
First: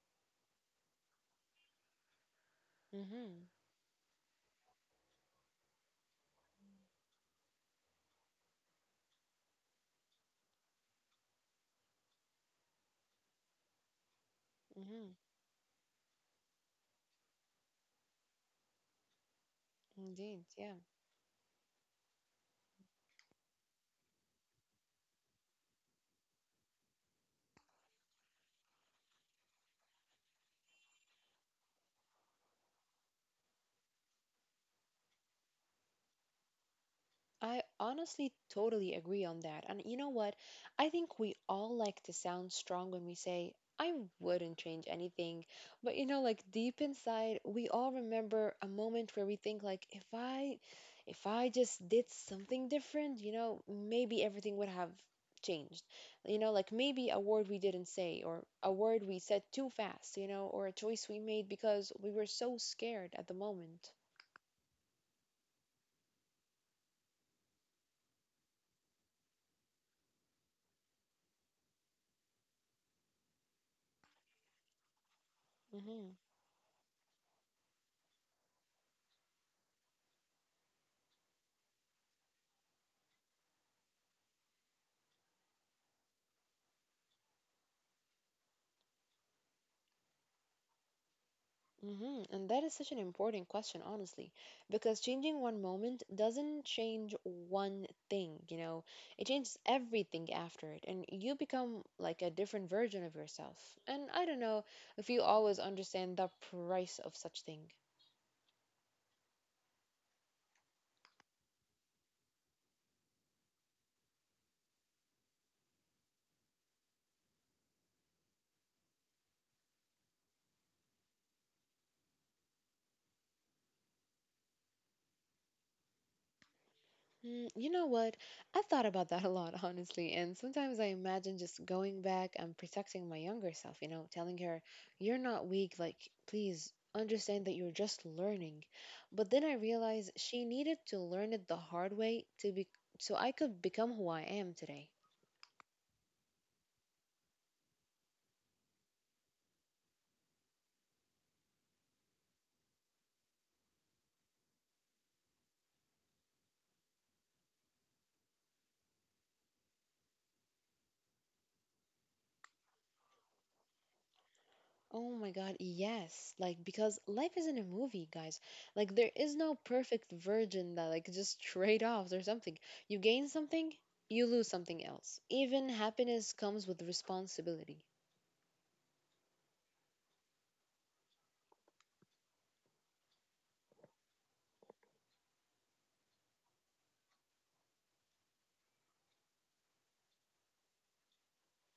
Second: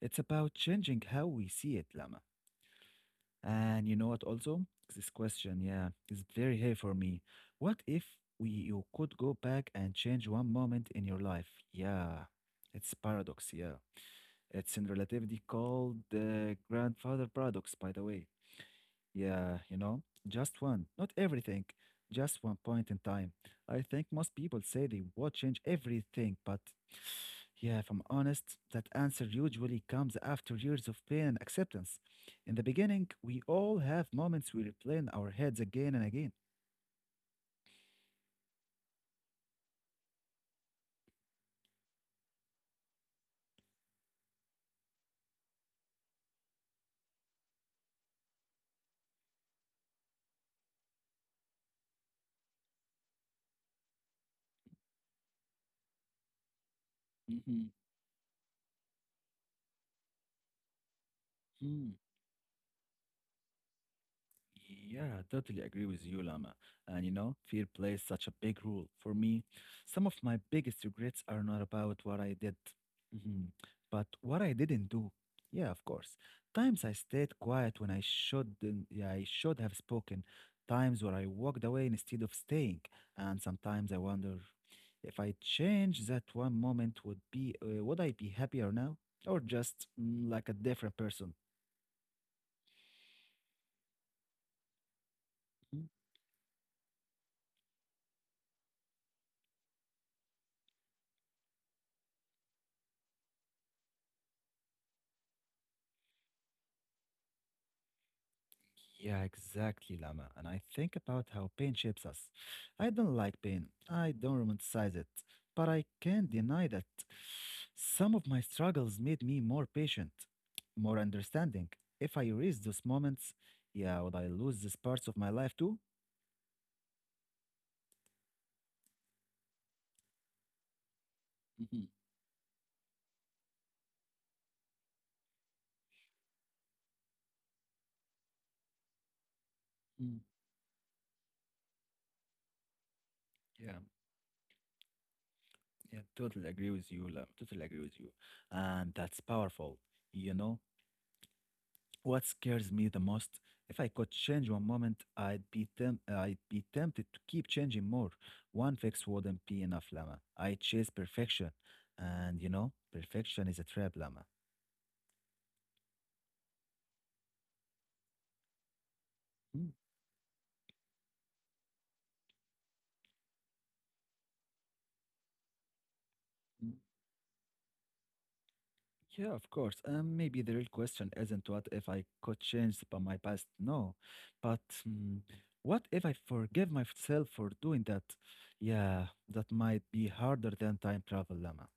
S2: It's about changing how we see it, Lama.
S1: Mm-hmm.
S2: And you know what? Also, this question, yeah, is very heavy for me. What if we you could go back and change one moment in your life? Yeah, it's paradox. Yeah, it's in
S1: Mm-hmm.
S2: relativity called the grandfather paradox, by the way. Yeah, you know,
S1: Indeed.
S2: just
S1: Yeah.
S2: one, not everything, just one point in time. I think most people say they would change everything, but yeah, if I'm honest, that answer usually comes after years of pain and acceptance. In the beginning, we all have moments we replay in our heads again and again.
S1: I honestly totally agree on that. And you know what? I think we all like to sound strong when we say, I wouldn't change anything. But you know, like deep inside, we all remember a moment where we think like if I just did something different, you know, maybe everything would have changed. You know, like maybe a word
S2: Mhm,
S1: we didn't say or a word we said too fast, you know, or a choice we made
S2: mhm.
S1: because we were so scared at the moment.
S2: Yeah, totally agree with you, Lama. And you know, fear plays such a big role for me. Some of my biggest regrets are not about what I did, mhm, but what I didn't do. Yeah, of course.
S1: Mhm.
S2: Times I stayed quiet when I shouldn't, yeah, I should have spoken. Times where I walked away instead of staying. And sometimes I wonder if I change that one moment, would I be happier now, or just mm, like a different person?
S1: And that is such an important question, honestly, because changing one moment doesn't change one thing, you know, it changes everything after it, and you become like a different version of yourself. And I don't know if you always understand the price of such thing.
S2: Yeah, exactly, Lama. And I think about how pain shapes us. I don't like pain. I don't romanticize it. But I can't deny that some of my struggles made me more patient, more understanding. If I erase those moments, yeah, would I lose these parts of my life too?
S1: You know what? I've thought about that a lot, honestly. And sometimes I imagine just
S2: Mhm,
S1: going back and protecting my younger self, you know, telling her, you're not weak. Like, please understand that you're just learning. But then I realize
S2: mm.
S1: she needed to learn it the hard way to be so I could
S2: Yeah,
S1: become who I am today.
S2: yeah, totally agree with you, Lama. Totally agree with you. And that's powerful, you know? What scares me the most? If I could change one moment, I'd be tempted to keep changing more. One fix wouldn't be enough, Lama. I chase perfection, and you know, perfection is a trap, Lama.
S1: Oh my God, yes. Like, because life isn't a movie, guys. Like, there is no
S2: Mm,
S1: perfect virgin that, like, just trade offs or something. You gain something, you lose something else. Even happiness comes
S2: mm.
S1: with responsibility.
S2: Yeah, of course. Maybe the real question isn't what if I could change by my past, no, but mm, what if I forgive myself for doing that? Yeah, that might be harder than time travel, Lama.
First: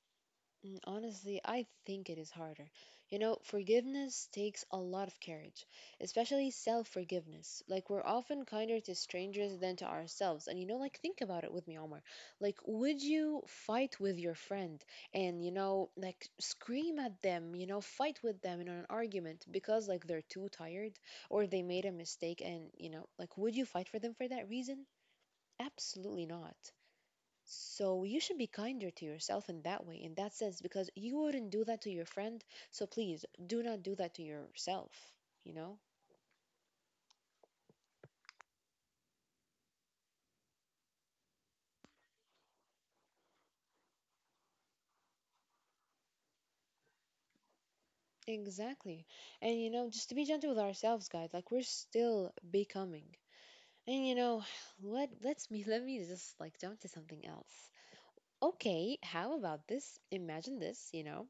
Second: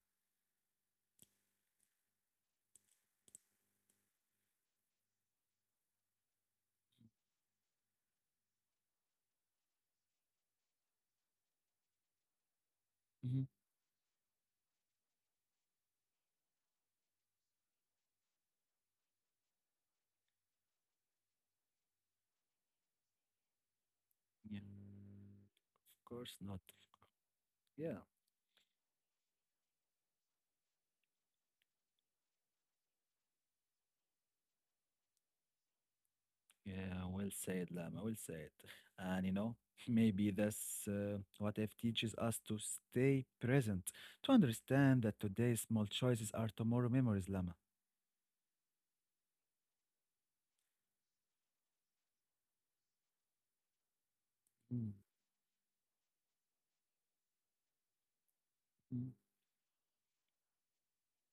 S1: Honestly, I think it is harder. You know, forgiveness takes a lot of courage, especially self forgiveness. Like, we're often kinder to strangers than to ourselves. And, you know, like, think about it with me, Omar. Like, would you
S2: Mhm.
S1: fight with your friend and, you know, like, scream at them, you know, fight with them in an argument because, like, they're too tired or they made a mistake? And, you know, like, would you fight for them for that
S2: Yeah.
S1: reason?
S2: Of
S1: Absolutely
S2: course
S1: not.
S2: not. Yeah.
S1: So you should be kinder to yourself in that way, in that sense, because you wouldn't do that to your friend. So please do not do that to yourself, you know?
S2: Yeah, well said, Lama, well said. And you know, maybe that's what if teaches us to stay present, to understand that today's small choices are tomorrow memories, Lama.
S1: Exactly. And you know, just to be gentle with ourselves, guys, like we're still becoming. And you know,
S2: Mm,
S1: let let's me let me just like jump to something else. Okay,
S2: mm.
S1: how about this? Imagine this, you know.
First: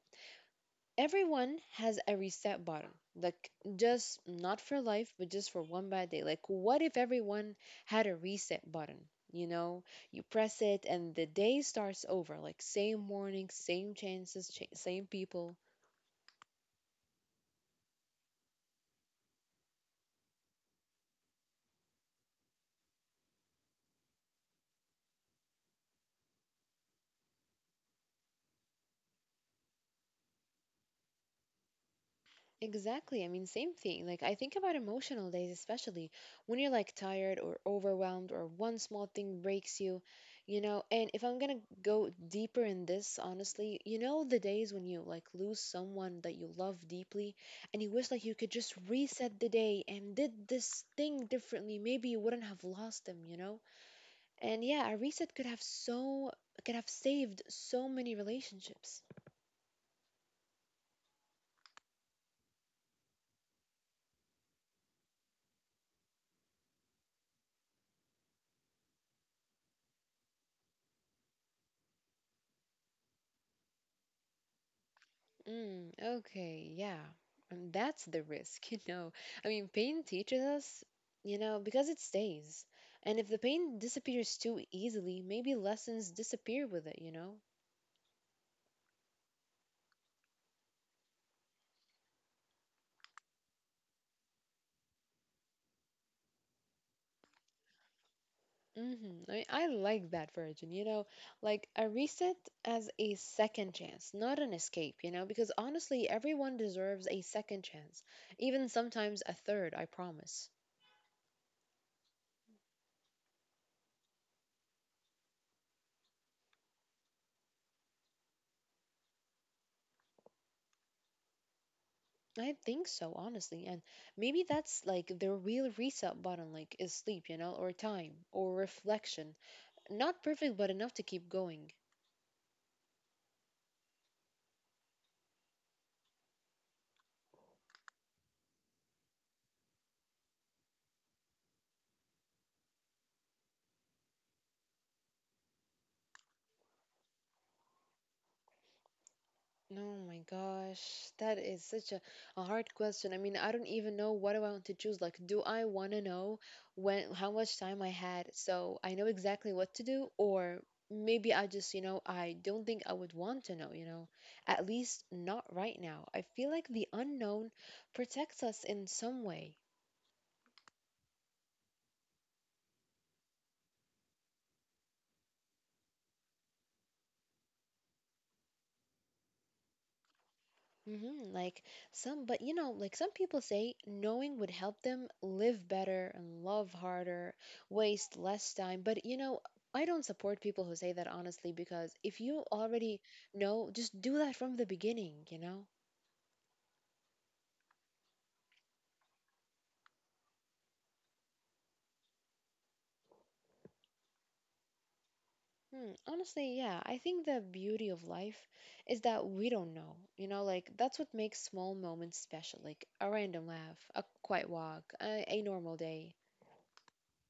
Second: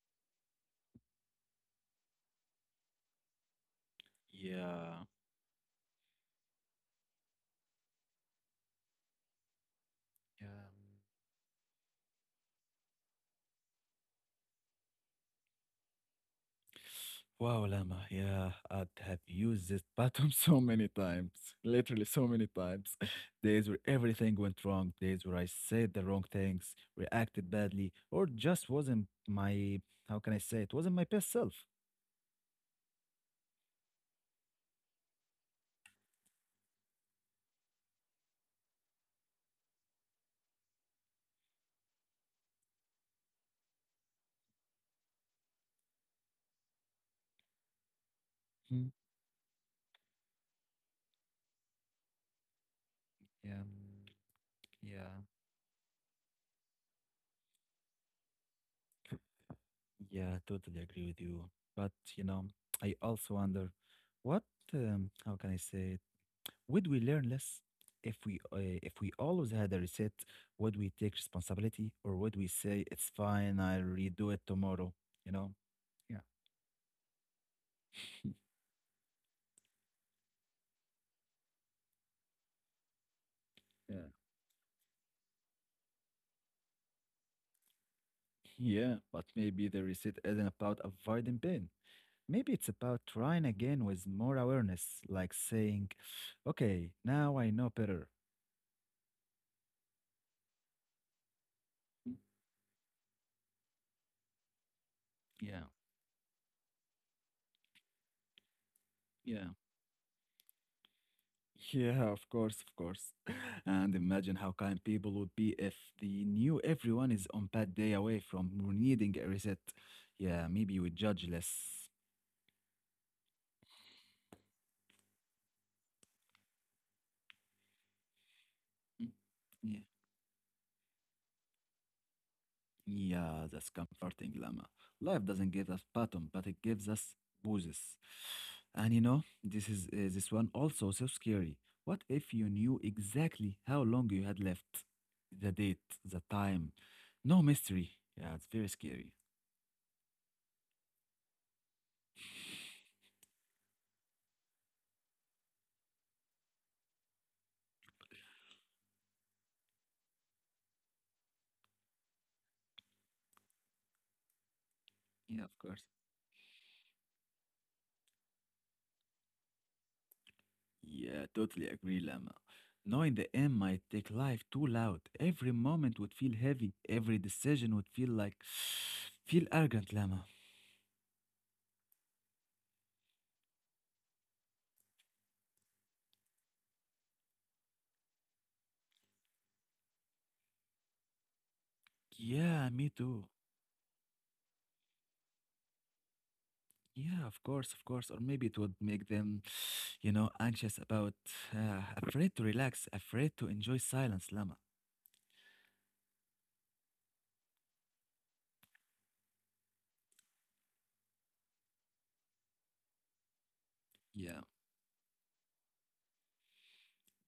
S1: Everyone has a reset button, like, just not for
S2: Yeah.
S1: life, but just for one bad day. Like, what if everyone had a reset button, you know? You press
S2: Yeah.
S1: it and the day starts over, like same morning, same same people.
S2: Wow, Lama, yeah, I'd have used this pattern so many times, literally so many times. Days where everything went wrong, days where I said the wrong things, reacted badly, or just wasn't my, how can I say, it wasn't my best self.
S1: Exactly. I mean, same thing. Like, I think about emotional days, especially when you're like tired or overwhelmed, or one small thing breaks you, you know. And if I'm gonna go deeper in this, honestly, you know, the days when you like lose someone that you love deeply and you wish like you could just
S2: Hmm.
S1: reset the day and did this thing differently, maybe you wouldn't have lost them, you know.
S2: Yeah.
S1: And yeah, a
S2: Yeah,
S1: reset could have saved so many relationships.
S2: yeah, totally agree with you. But, you know, I also wonder what, how can I say it? Would we learn less if we always had a reset? Would we take responsibility or would we say it's fine, I'll redo it tomorrow, you know?
S1: Mm,
S2: Yeah.
S1: okay, yeah. And that's the risk, you know. I mean, pain teaches us, you know, because it stays. And if the pain
S2: Yeah.
S1: disappears too easily, maybe lessons disappear with it, you know?
S2: Yeah, but maybe the reset isn't about avoiding pain. Maybe it's about trying again with more awareness, like saying, okay, now I know better.
S1: Mm-hmm. I mean, I like that version, you know, like a reset as a second chance, not an escape, you know, because
S2: Yeah.
S1: honestly, everyone deserves a second chance, even sometimes a
S2: Yeah.
S1: third, I promise.
S2: Yeah, of course, of course. And imagine how kind people would be if they knew everyone is on bad day away from needing a reset. Yeah, maybe we judge less.
S1: I think so, honestly. And maybe that's like the real reset button, like is sleep, you know, or time, or
S2: Mm,
S1: reflection.
S2: yeah,
S1: Not perfect, but enough to keep going.
S2: yeah, that's comforting, Lama. Life doesn't give us bottom, but it gives us bruises. And you know, this one also so scary. What if you knew exactly how long you had left, the date, the time? No mystery. Yeah, it's very scary.
S1: Oh my gosh, that is such a hard question. I mean, I don't even know what I want to choose. Like, do I want to know when how much time I had so I know exactly what to do, or maybe I just, you know, I don't think I would want to know, you know, at least not
S2: Yeah, of
S1: right
S2: course.
S1: now. I feel like the unknown protects us in some way.
S2: Yeah, totally agree, Lama. Knowing the end might take life too loud. Every moment would feel heavy. Every decision would feel like feel arrogant, Lama.
S1: Like but you know, like some people say, knowing would help them live better and love harder, waste less time. But you know, I don't support people who say that honestly, because if you
S2: Yeah, me
S1: already
S2: too.
S1: know, just do that from the beginning, you know?
S2: Yeah, of course, of course. Or maybe it would make them, you know, anxious about, afraid to relax, afraid to enjoy silence, Lama.
S1: Honestly, yeah, I think the beauty of life is that we don't know. You know, like that's what makes small moments special, like a random laugh, a
S2: Yeah.
S1: quiet walk, a normal day.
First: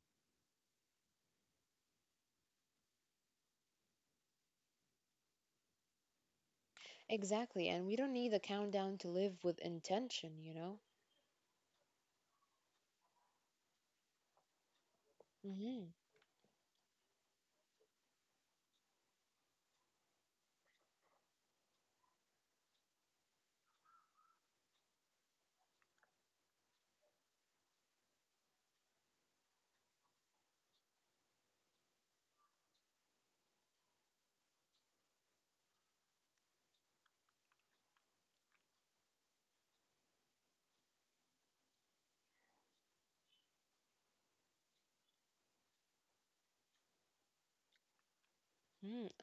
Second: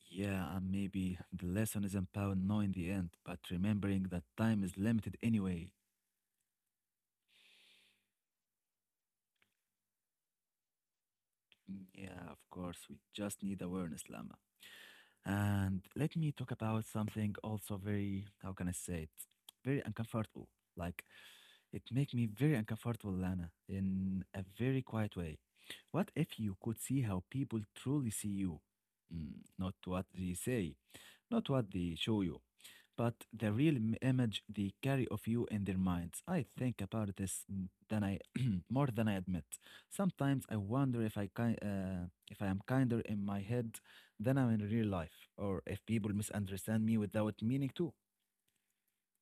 S2: Yeah, and maybe the lesson isn't about knowing the end, but remembering that time is limited anyway.
S1: Exactly, and we don't need a countdown to live with intention, you know?
S2: Mm, yeah, of course. We just need awareness, Lama. And
S1: Mm-hmm.
S2: let me talk about something also very, how can I say it? Very uncomfortable. Like it make me very uncomfortable, Lana, in a very quiet way. What if you could see how people truly see you? Mm, not what they say, not what they show you but the image they carry of you in their minds. I think about this m- than I more than I admit. Sometimes I wonder if I am kinder in my head than I'm in real life, or if people misunderstand me without meaning to.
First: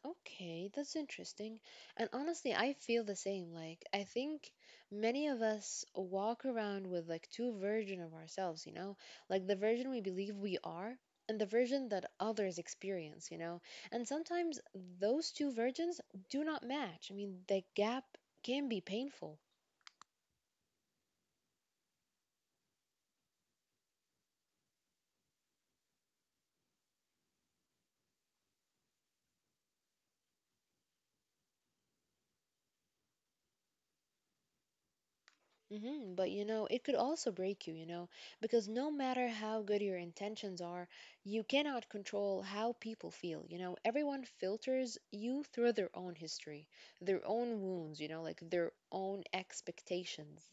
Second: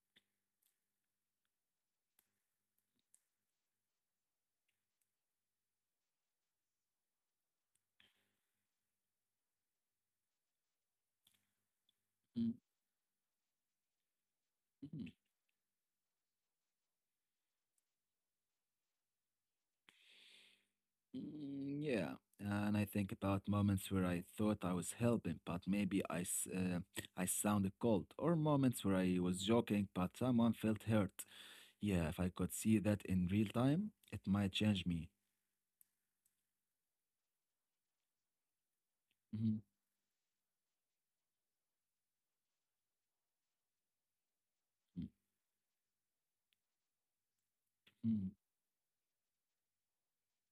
S1: Okay, that's interesting. And honestly, I feel the same. Like, I think many of us walk around with like two versions of ourselves, you know? Like the version we believe we are and the version that
S2: Mm.
S1: others experience, you know? And sometimes
S2: Mm.
S1: those two versions do not match. I mean, the gap can be painful.
S2: Mm. Yeah, and I think about moments where I thought I was helping, but maybe I sounded cold, or moments where I was joking, but someone felt hurt. Yeah, if I could see that in real time, it might change me.
S1: But you know, it could also break you, you know, because no matter how
S2: Mhm.
S1: good your intentions are, you cannot control how people feel. You know, everyone filters
S2: Mm.
S1: you through their own history, their own wounds, you know,
S2: Mm.
S1: like their own expectations.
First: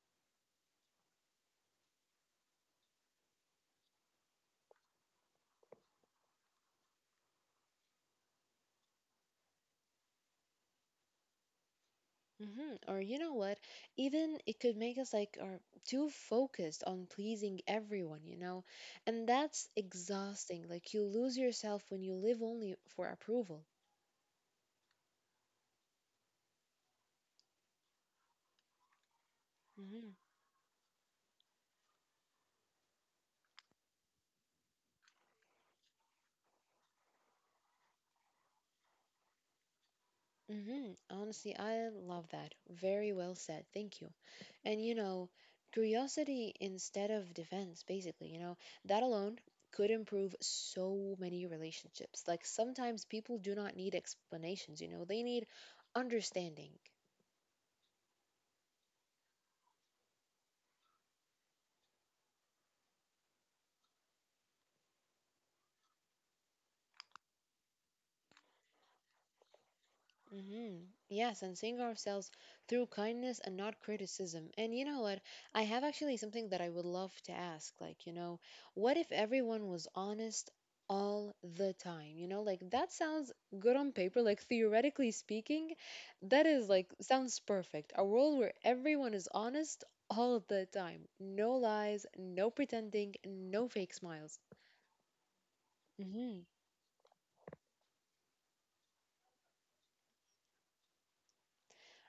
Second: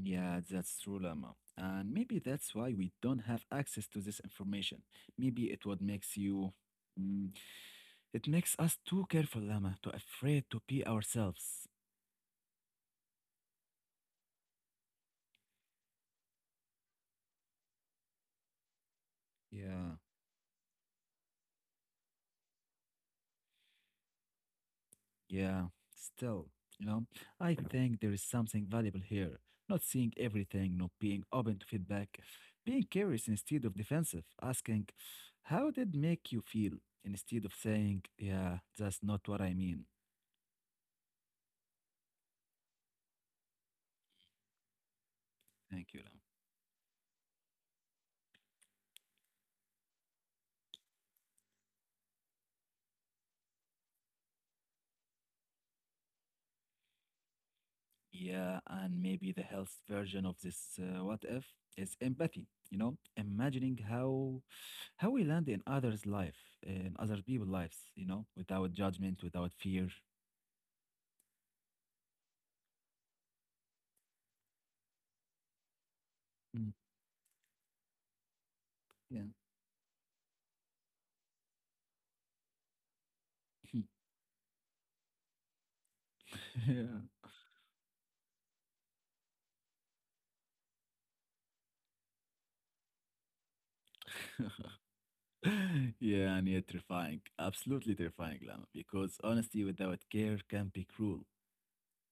S2: Yeah, that's true, Lama. And maybe that's why we don't have access to this information. Maybe it what makes you, mm, it makes us too careful, Lama, too afraid to be ourselves.
S1: Or you know what? Even it could make us like are too focused on pleasing everyone, you know, and that's
S2: Yeah,
S1: exhausting. Like you lose yourself when you live only for approval.
S2: yeah. Still, you know, I think there is something valuable here. Not seeing everything, not being open to feedback, being curious instead of defensive, asking, "How did make you feel?" instead of saying, "Yeah, that's not what I mean."
S1: Honestly, I love that. Very well said. Thank you. And you know,
S2: Thank you, Lama.
S1: curiosity instead of defense, basically, you know, that alone could improve so many relationships. Like sometimes people do not need explanations, you know, they need understanding.
S2: Yeah, and maybe the health version of this what if is empathy, imagining how we land in in other people's lives, you know, without judgment, without fear.
S1: hmm Yes, and seeing ourselves through kindness and not criticism. And you know what? I have actually something that I
S2: Mm,
S1: would love to ask. Like, you know, what if
S2: yeah.
S1: everyone was honest all the time? You know, like that sounds good on paper. Like, theoretically speaking, that is like
S2: Yeah.
S1: sounds perfect. A world where everyone is honest all the time. No lies, no pretending, no fake smiles.
S2: Yeah, and
S1: Mhm.
S2: yet terrifying. Absolutely terrifying, Lama, because honesty without care can be cruel.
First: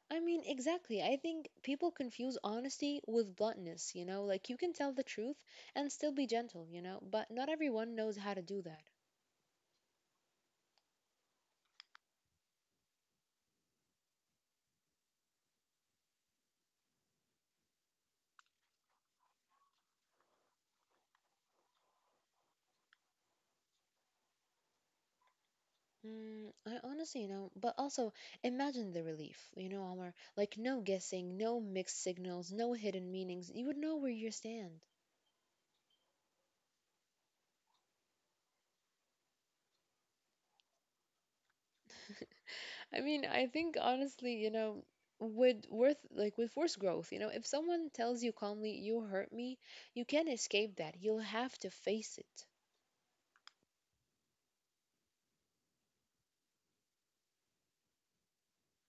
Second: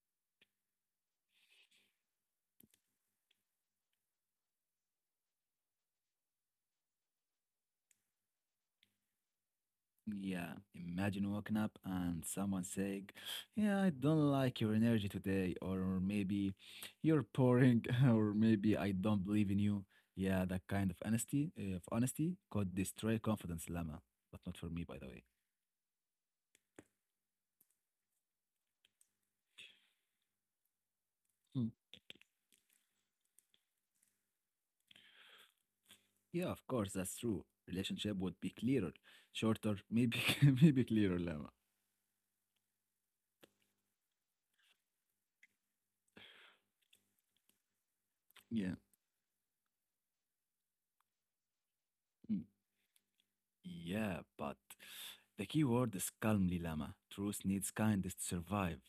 S1: I mean, exactly. I think people confuse honesty with bluntness, you know? Like, you can tell the truth and still be gentle, you know? But not everyone knows how to do that.
S2: Yeah, imagine waking up and someone saying, "Yeah, I don't like your energy today, or maybe you're boring, or maybe I don't believe in you." Yeah, that kind of honesty could destroy confidence, Lama. But not for me, by the way.
S1: I honestly, you know, but also imagine the relief, you know, Omar. Like, no guessing, no
S2: Hmm.
S1: mixed signals, no hidden meanings. You would know where you stand.
S2: Yeah, of course, that's true. Relationship would be clearer, shorter, maybe maybe clearer, Lama.
S1: I mean, I think honestly, you know, with worth like with forced growth, you know, if someone tells you calmly,
S2: Yeah.
S1: you hurt me, you can't escape that. You'll have to face
S2: Mm.
S1: it.
S2: Yeah, but the key word is calmly, Lama. Truth needs kindness to survive.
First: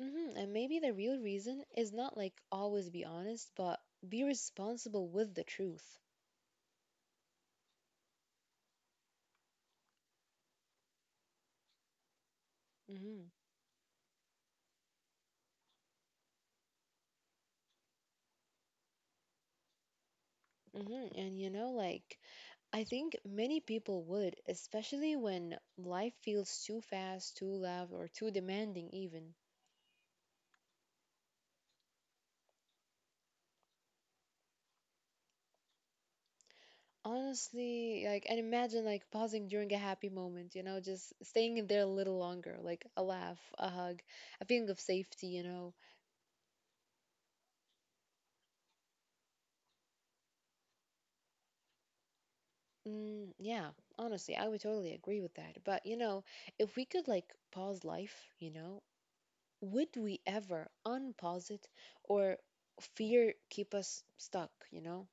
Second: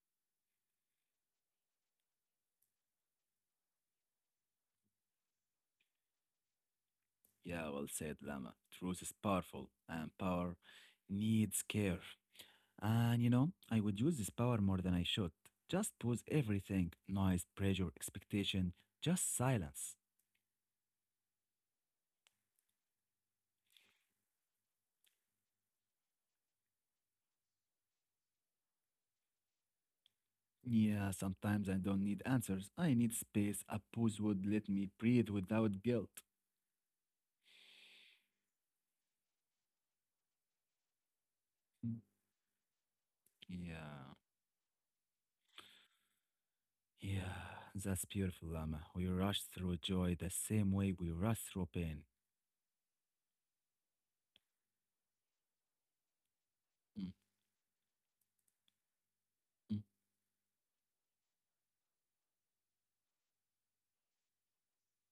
S1: And maybe the real reason is not like always be honest, but be responsible with the truth.
S2: Yeah, well said, Lama. Truth is powerful, and power needs care. And you
S1: hmm
S2: know, I would use this power more than I should. Just pause everything, noise, pressure, expectation, just silence.
S1: And you know, like, I think many people would, especially when life feels too fast, too loud, or too demanding, even.
S2: Yeah, sometimes I don't need answers. I need space. A pause would let me breathe without guilt.
S1: Honestly, like, and imagine like pausing during a happy moment, you know, just staying in there a little longer, like a laugh, a hug,
S2: Yeah.
S1: a feeling of safety, you know.
S2: Yeah, that's beautiful, Lama. We rush through joy the same way we rush through pain.
S1: Mm, yeah, honestly, I would totally agree with that. But you know, if we could
S2: Mm.
S1: like pause life, you know,
S2: Mm.
S1: would we ever unpause it or fear keep us stuck, you know?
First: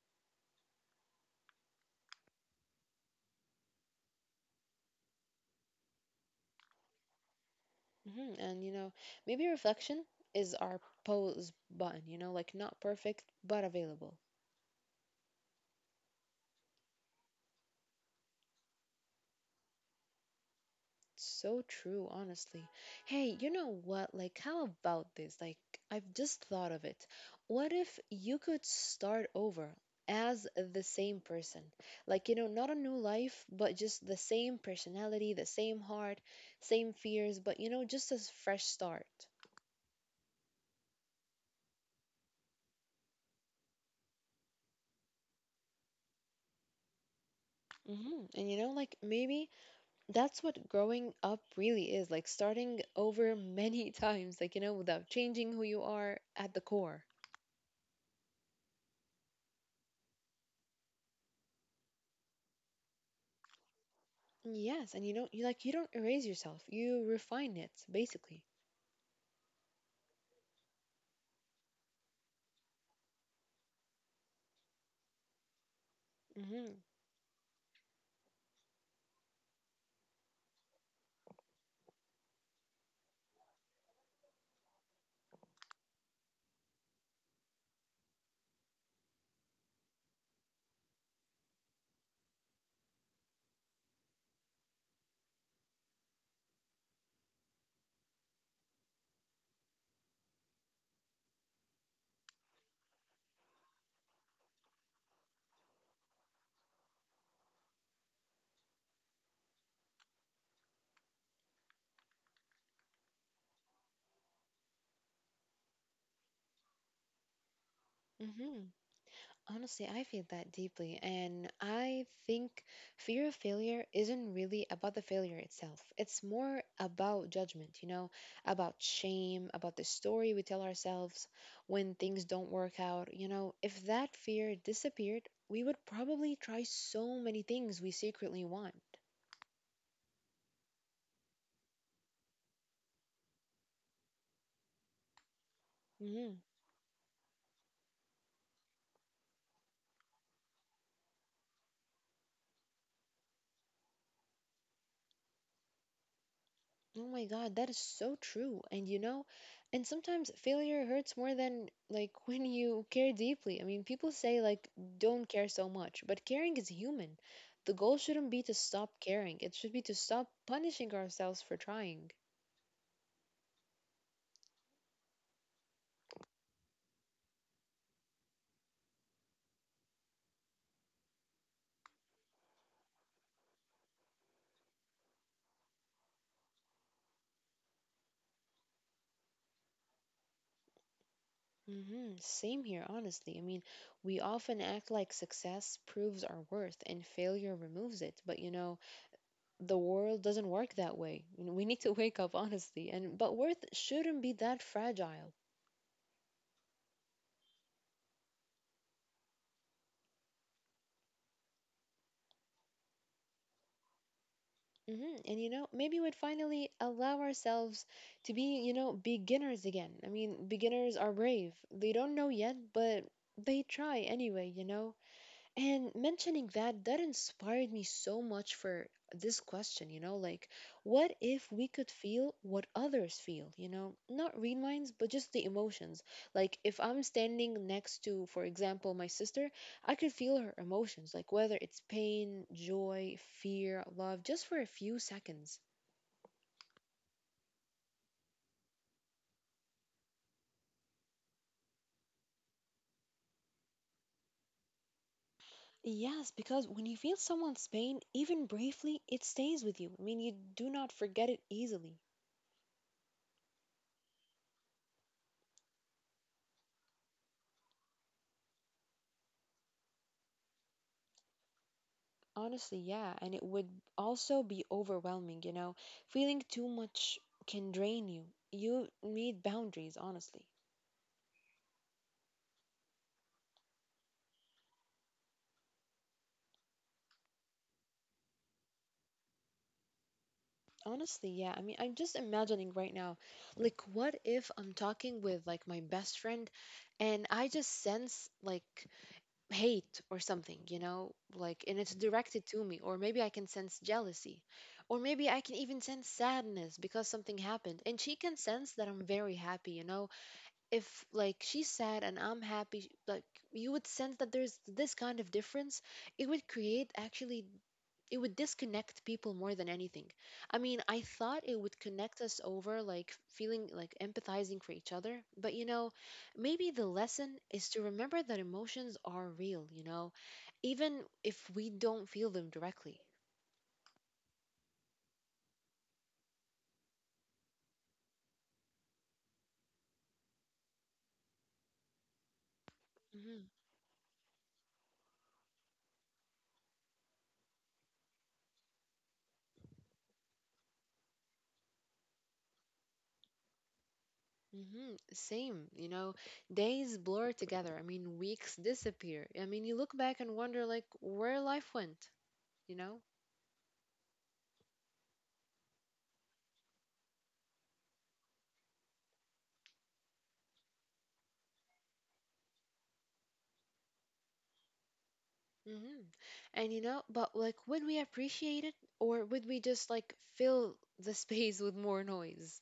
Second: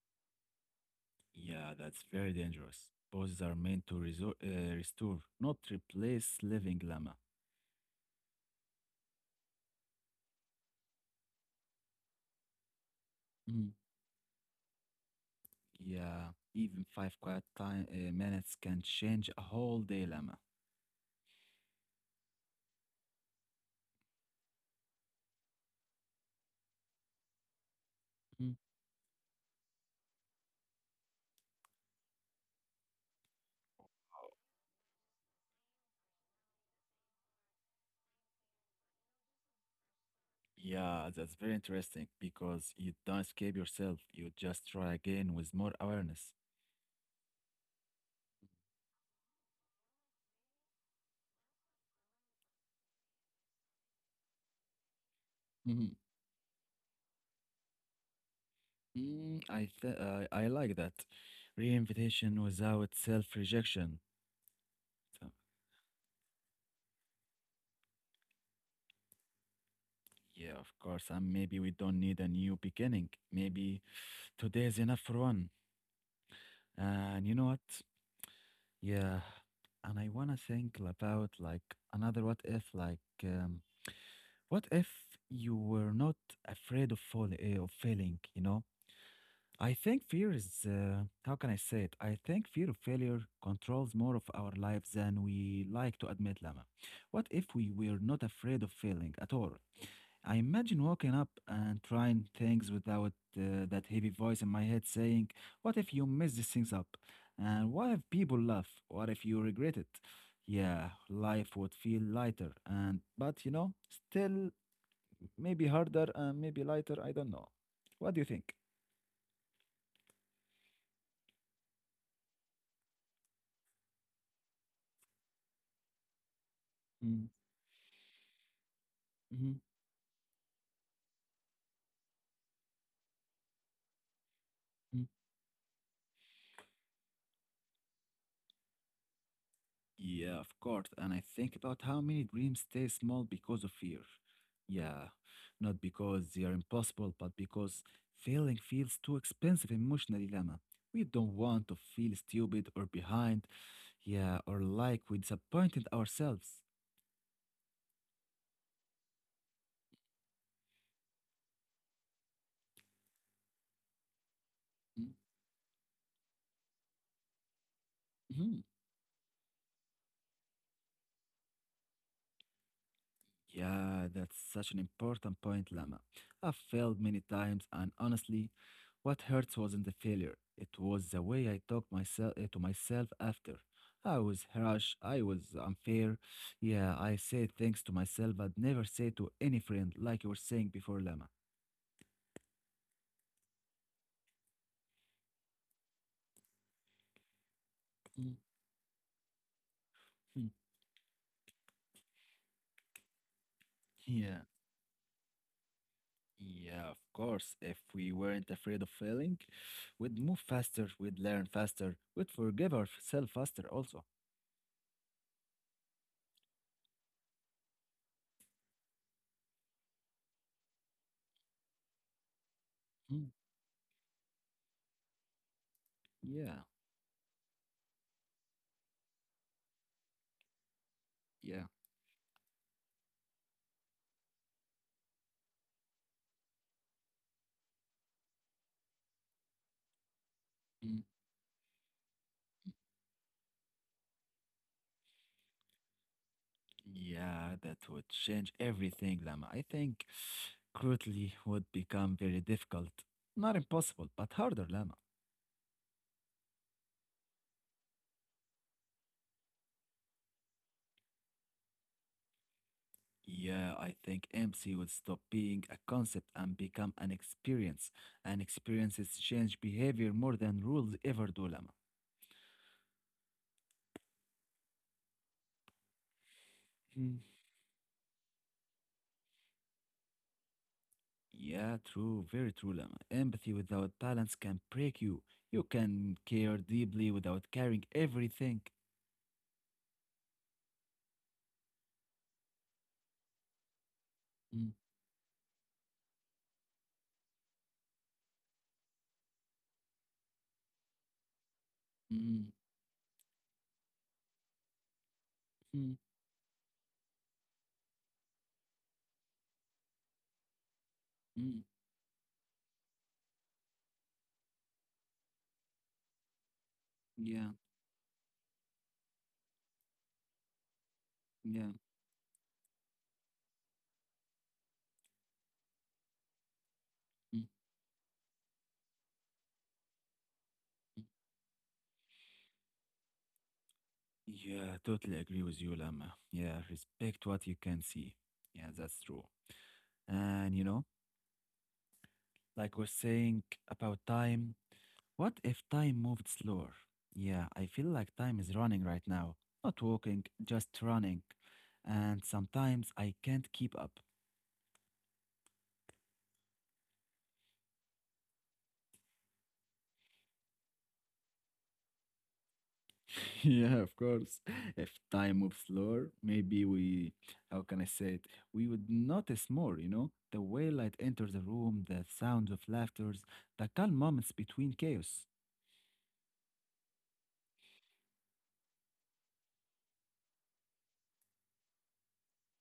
S2: Yeah, that's very dangerous. Poses are meant to resor restore, not replace living, llama.
S1: And you know, maybe reflection is our pause button, you know, like not perfect but
S2: Mm.
S1: available.
S2: Yeah, even 5 quiet time minutes can change a whole day, llama.
S1: So true, honestly. Hey, you know what? Like, how about this? Like, I've just thought of it. What if you
S2: Mm.
S1: could start over as the same person? Like, you know, not a new life, but just the same personality, the same heart, same fears, but, you know, just a fresh start.
S2: Yeah, that's very interesting because you don't escape yourself. You just try again with more awareness.
S1: And, you know, like, maybe that's what growing up really is, like, starting over many times, like, you know, without changing who you
S2: Mhm.
S1: are at the core.
S2: Mm, I like that. Reinvitation without self-rejection.
S1: Yes, and you
S2: So,
S1: don't you like you don't erase yourself. You refine it basically.
S2: yeah, of course. And maybe we don't need a new beginning. Maybe today is enough for one.
S1: Mhm.
S2: And you know what? Yeah. And I wanna think about like another what if, like what if you were not afraid of falling, of failing? You know, I think fear is, how can I say it? I think fear of failure controls more of our lives than we like to admit, Lama. What if we were not afraid of failing at all? I imagine waking up and trying things without, that heavy voice in my head saying, "What if you mess these things up? And what if people laugh? What if you regret it?" Yeah, life would feel lighter, and but still maybe harder and maybe lighter, I don't know. What do you think?
S1: Mhm. Honestly, I feel that deeply and I think fear of failure isn't really about the failure itself. It's more about
S2: Mm-hmm.
S1: judgment, you know, about shame, about the story we tell ourselves when things don't work out. You know, if that fear disappeared, we would probably try so many things we secretly want.
S2: Yeah, of course. And I think about how many dreams stay small because of fear. Yeah, not because they are impossible, but because failing feels too expensive emotionally, Lama. We don't want to feel stupid or behind, yeah, or like we disappointed ourselves.
S1: Oh my God, that is so true. And you know, and sometimes failure hurts more than like when you care deeply. I mean, people say like don't care so much, but caring is human. The goal shouldn't be to
S2: Mhm.
S1: stop caring. It should be to stop punishing ourselves for trying.
S2: Yeah, that's such an important point, Lama. I've failed many times, and honestly, what hurts wasn't the failure. It was the way I talked myself to myself after. I was harsh, I was unfair. Yeah, I said things to myself I'd never say to any friend, like you were saying before, Lama.
S1: Same here, honestly. I mean, we often act like success proves our worth and failure removes it.
S2: Mhm.
S1: But you know, the world doesn't work that way. You know, we need to wake up, honestly. And but worth shouldn't be
S2: Yeah,
S1: that fragile.
S2: yeah, of course. If we weren't afraid of failing, we'd move faster, we'd learn faster, we'd forgive ourselves faster also.
S1: And you know, maybe we'd finally allow ourselves to be, you know, beginners again. I mean, beginners are brave. They don't know yet, but
S2: Mm.
S1: they try anyway, you know? And mentioning
S2: Yeah,
S1: that, that inspired me so much for this question, you know, like, what if
S2: yeah.
S1: we could feel what others feel, you know? Not read minds, but just the emotions. Like, if I'm standing next to, for example, my sister, I could feel her emotions, like whether it's pain, joy, fear, love, just for a few seconds.
S2: Yeah, that would change everything, Lama. I think cruelty would become very difficult. Not impossible, but harder, Lama.
S1: Yes, because when you feel someone's pain, even briefly, it stays with you. I mean, you do not forget it easily.
S2: Yeah, I think MC would stop being a concept and become an experience. And experiences change behavior more than rules ever do, Lama.
S1: Honestly, yeah, and it would also be overwhelming, you know. Feeling too much
S2: Mm.
S1: can drain you. You need boundaries, honestly.
S2: Yeah, true, very true, Lama. Empathy without balance can break you. You can care deeply without caring everything.
S1: Honestly, yeah. I mean, I'm just imagining right now, like, what if
S2: Mm.
S1: I'm talking with like my best friend and I just sense like hate or something, you know, like, and it's directed
S2: Mm.
S1: to me, or maybe I can sense jealousy, or maybe I can even
S2: Mm.
S1: sense sadness because something happened, and she can sense that I'm very happy, you know if like
S2: Mm.
S1: she's sad and I'm happy, like you would sense that there's this kind of difference, it would create actually
S2: Yeah,
S1: it would disconnect people more than anything. I mean, I thought it
S2: yeah.
S1: would connect us over like feeling like empathizing for each other, but you know, maybe the lesson
S2: Hmm.
S1: is to remember that emotions are real, you know, even if we don't feel them directly.
S2: Yeah, totally agree with you, Lama. Yeah, respect what you can see. Yeah, that's true. And like we're saying
S1: Mm-hmm.
S2: about time, what if time moved slower? Yeah, I feel like time is running right now. Not walking, just running. And sometimes I can't keep up.
S1: Same, you know, days blur together. I mean, weeks disappear. I mean, you look back and wonder, like, where life went, you know?
S2: Yeah, of course. If time moves slower, maybe we, how can I say it? We would notice more, you know? The way light enters the room, the sounds of laughters, the calm moments between chaos.
S1: hmm And, you know, but, like, would we appreciate it or would we just, like, fill the space with more noise?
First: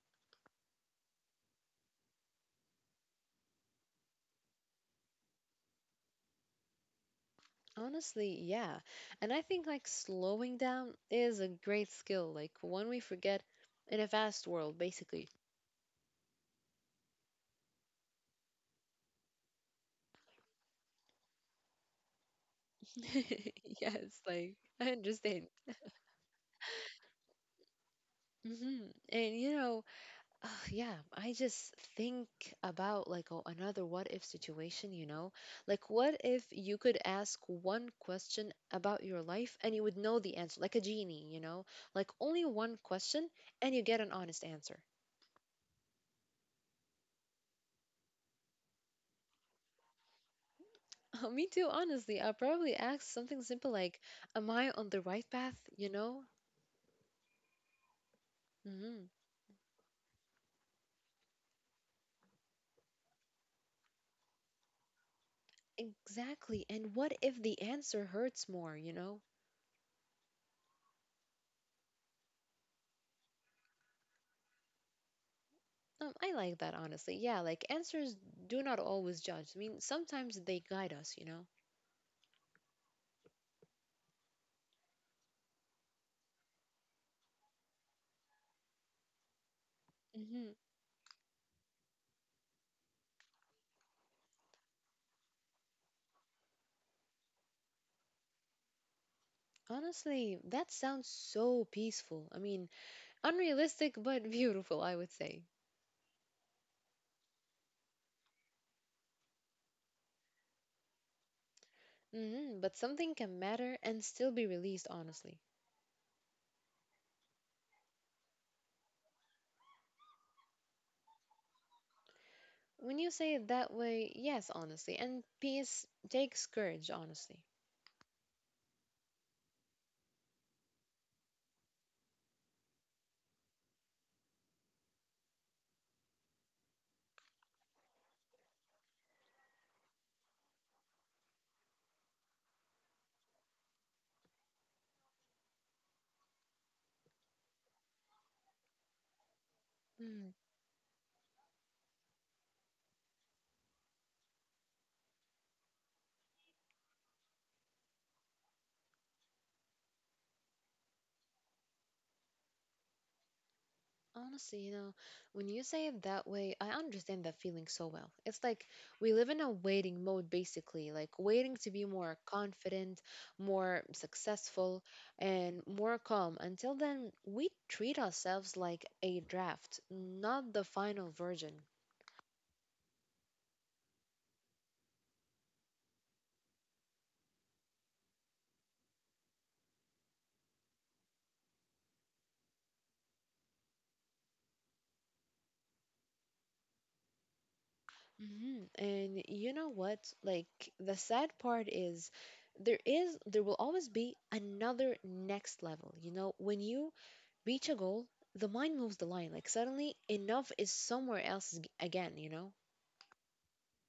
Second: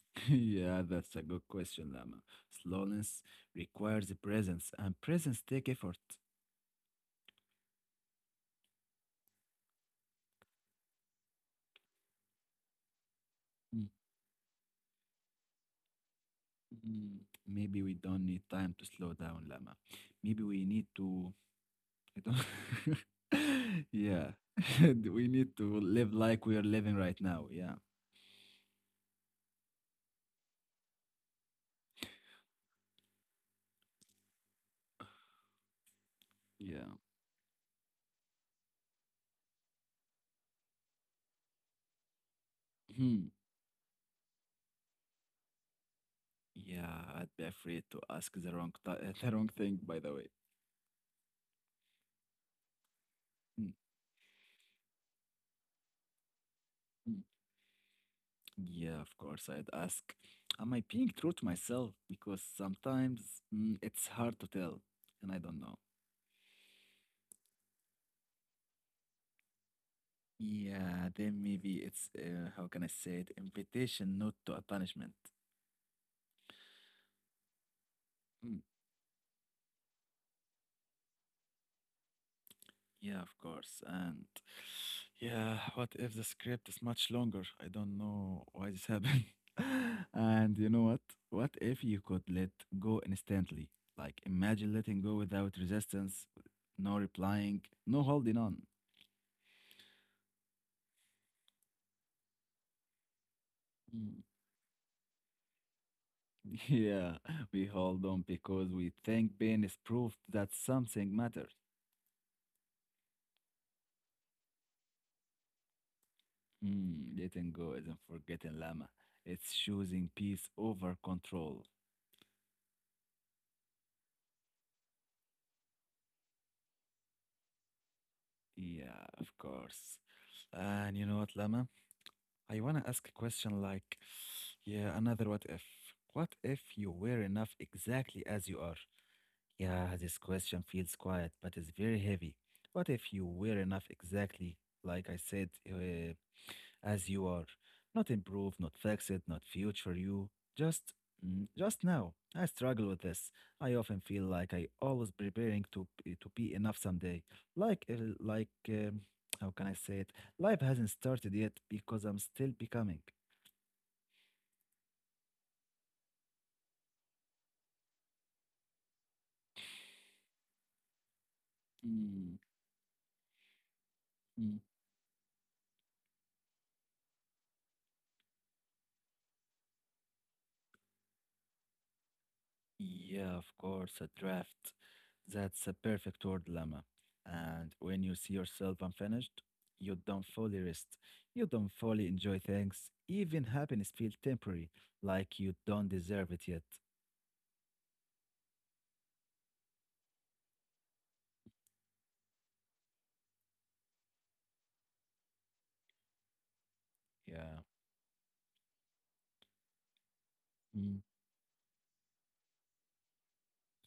S2: Yeah, that's a good question, Lama. Slowness requires presence, and presence take effort.
S1: Honestly, yeah. And I think, like, slowing down is a great skill, like, one we forget
S2: Mm.
S1: in a fast world, basically.
S2: Mm. Maybe we don't need time to slow down, Lama. Maybe we need to, I don't,
S1: Yes,
S2: yeah,
S1: like, I
S2: we
S1: understand.
S2: need to live like we are living right now. Yeah,
S1: And, you know, Ugh, yeah, I just think about like another what if situation, you know? Like, what if you
S2: yeah.
S1: could ask one question about your life and you would know the answer, like a genie, you know? Like, only one
S2: Hmm.
S1: question and you get an honest answer.
S2: Yeah. I'd be afraid to ask the wrong, th- the wrong thing, by the
S1: Me too, honestly. I'll probably ask something
S2: way.
S1: simple like, am I on the right path, you know?
S2: Yeah,
S1: hmm
S2: of course, I'd ask, am I being true to myself? Because sometimes, it's hard to tell, and I don't know.
S1: Exactly. And what if the answer hurts more, you know?
S2: Yeah, then maybe it's, how can I say it, invitation, not to a punishment.
S1: I like that, honestly. Yeah, like answers
S2: Mm,
S1: do not always judge. I mean, sometimes they guide us, you know?
S2: yeah, of course. And yeah, what if the script is much longer? I don't know why this happened.
S1: Mhm.
S2: And you know what? What if you could let go instantly? Like, imagine letting go without resistance, no replying, no holding on.
S1: Honestly, that sounds so peaceful. I mean, unrealistic but beautiful, I would say.
S2: Yeah, we hold on because we think pain is proof that something matters.
S1: But something can matter and still be released, honestly.
S2: Mm, letting go isn't forgetting, Lama. It's choosing peace over control.
S1: When you say it that way, yes, honestly. And peace takes courage, honestly.
S2: Yeah, of course. And you know what, Lama? I wanna ask a question like, yeah, another what if? What if you were enough exactly as you are? Yeah, this question feels quiet, but it's very heavy. What if you were enough exactly like I said? As you are. Not improved, not fixed, not future
S1: Hmm.
S2: you. Just, just now. I struggle with this. I often feel like I always preparing to to be enough someday. Like, how can I say it? Life hasn't started yet because I'm still becoming.
S1: Honestly, you know, when you say it that way, I understand that feeling so well. It's like we live in a waiting mode, basically, like waiting to be more
S2: Mm.
S1: confident, more
S2: Mm.
S1: successful, and more calm. Until then, we treat ourselves like a draft, not the final version.
S2: Yeah, of course, a draft. That's a perfect word, Lama. And when you see yourself unfinished, you don't fully rest. You don't fully enjoy things. Even happiness feels temporary, like you don't deserve it yet.
S1: And you know what? Like, the sad part is there will always be another next level. You know, when you
S2: Yeah.
S1: reach a goal, the mind moves the line. Like suddenly, enough is
S2: Mm.
S1: somewhere else again, you know?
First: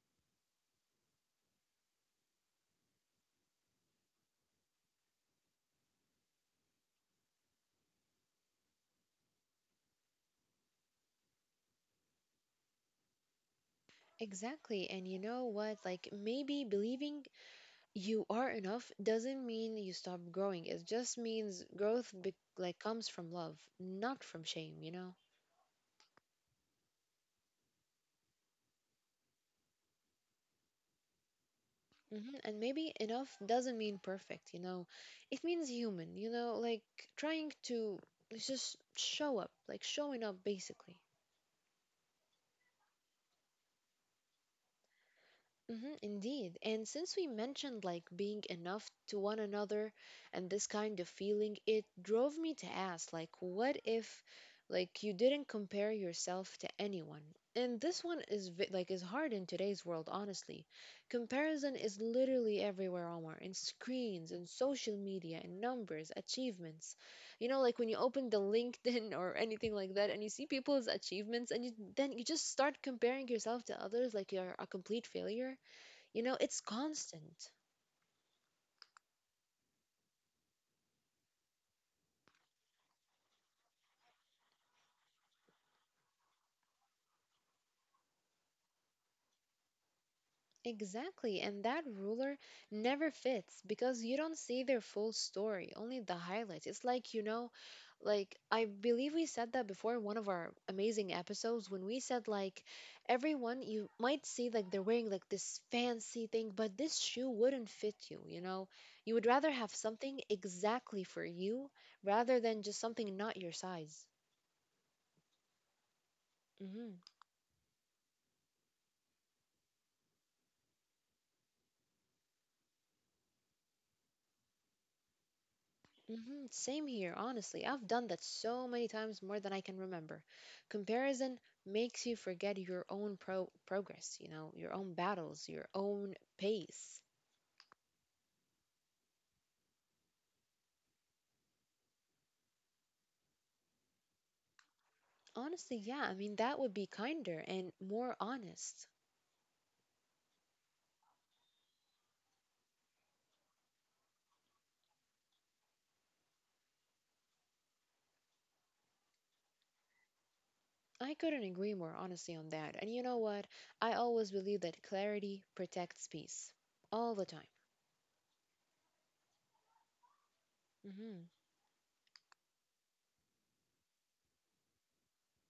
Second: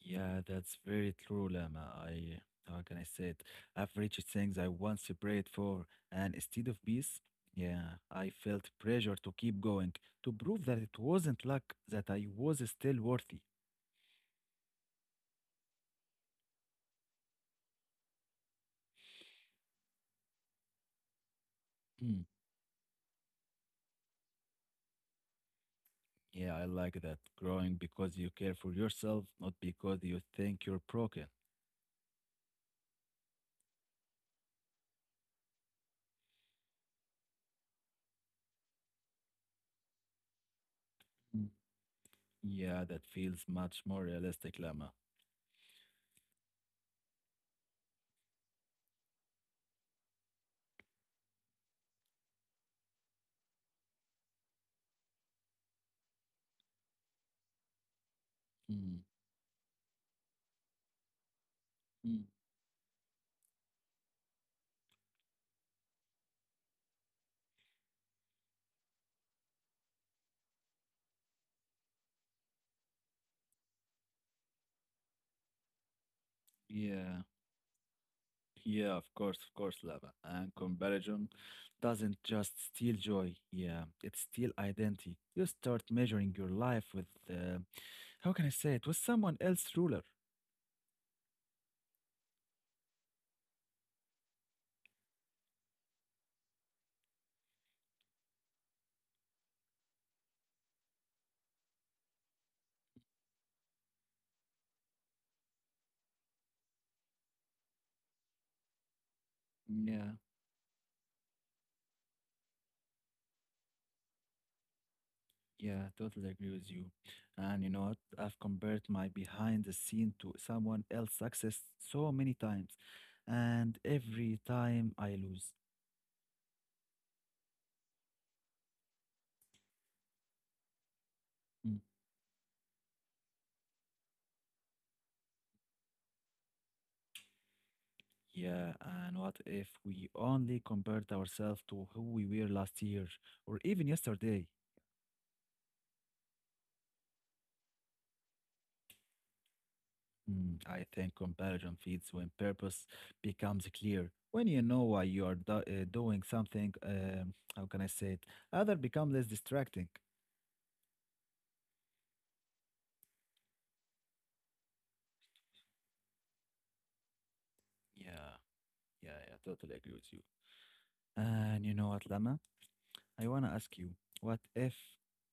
S2: Yeah, that's very true, Lama. How can I say it? I've reached things I once prayed for, and instead of peace, yeah, I felt pressure to keep going, to prove that it wasn't luck, that I was still worthy.
S1: Exactly. And you know what? Like maybe believing you are enough doesn't mean you stop growing. It just means growth comes from love, not from shame, you know?
S2: Yeah, I like that. Growing because you care for yourself, not because you think you're broken.
S1: And maybe enough doesn't mean perfect, you know? It means human, you know? Like trying to just show up, like showing up basically.
S2: Mm. Yeah, that feels much more realistic, Lama.
S1: Indeed. And since we mentioned like being enough to one another and this kind of feeling, it drove me to ask like what if like you didn't compare yourself to anyone? And this one is
S2: Mm.
S1: hard in today's world, honestly. Comparison is
S2: Mm.
S1: literally everywhere, Omar, in screens, in social media, in numbers, achievements. You know, like when you open the LinkedIn or anything like that and you see people's achievements and you then you just start comparing yourself to others like you're a complete failure you know, it's
S2: Yeah,
S1: constant.
S2: yeah, of course, Lama. And comparison doesn't just steal joy. Yeah, it steals identity. You start measuring your life with, how can I say it, with someone else's ruler.
S1: Exactly. And that ruler never fits because you don't see their full story, only the highlights. It's like, you know, like I believe we said that before in one of our amazing episodes when we said like everyone you might see like they're wearing like this fancy thing, but this shoe wouldn't fit you, you know? You would rather have
S2: Yeah.
S1: something exactly for you rather than just something not your size.
S2: Yeah, totally agree with you. And you know what? I've compared my behind the scene to someone else's success so many times, and every time I lose.
S1: Hmm Same here, honestly. I've done that so many times more than I can remember. Comparison
S2: Mm.
S1: makes you forget your own progress, you know, your own battles, your own pace.
S2: Yeah, and what if we only compared ourselves to who we were last year or even yesterday?
S1: Honestly, yeah, I mean, that would be kinder and more honest.
S2: Mm, I think comparison feeds when purpose becomes clear. When you know why you are do doing something, how can I say it? Other become less distracting.
S1: I couldn't agree more honestly on that. And you know what? I always believe that clarity protects peace all the time.
S2: Yeah, yeah, yeah, totally agree with you.
S1: Hmm
S2: And you know what, Lama? I want to ask you, what if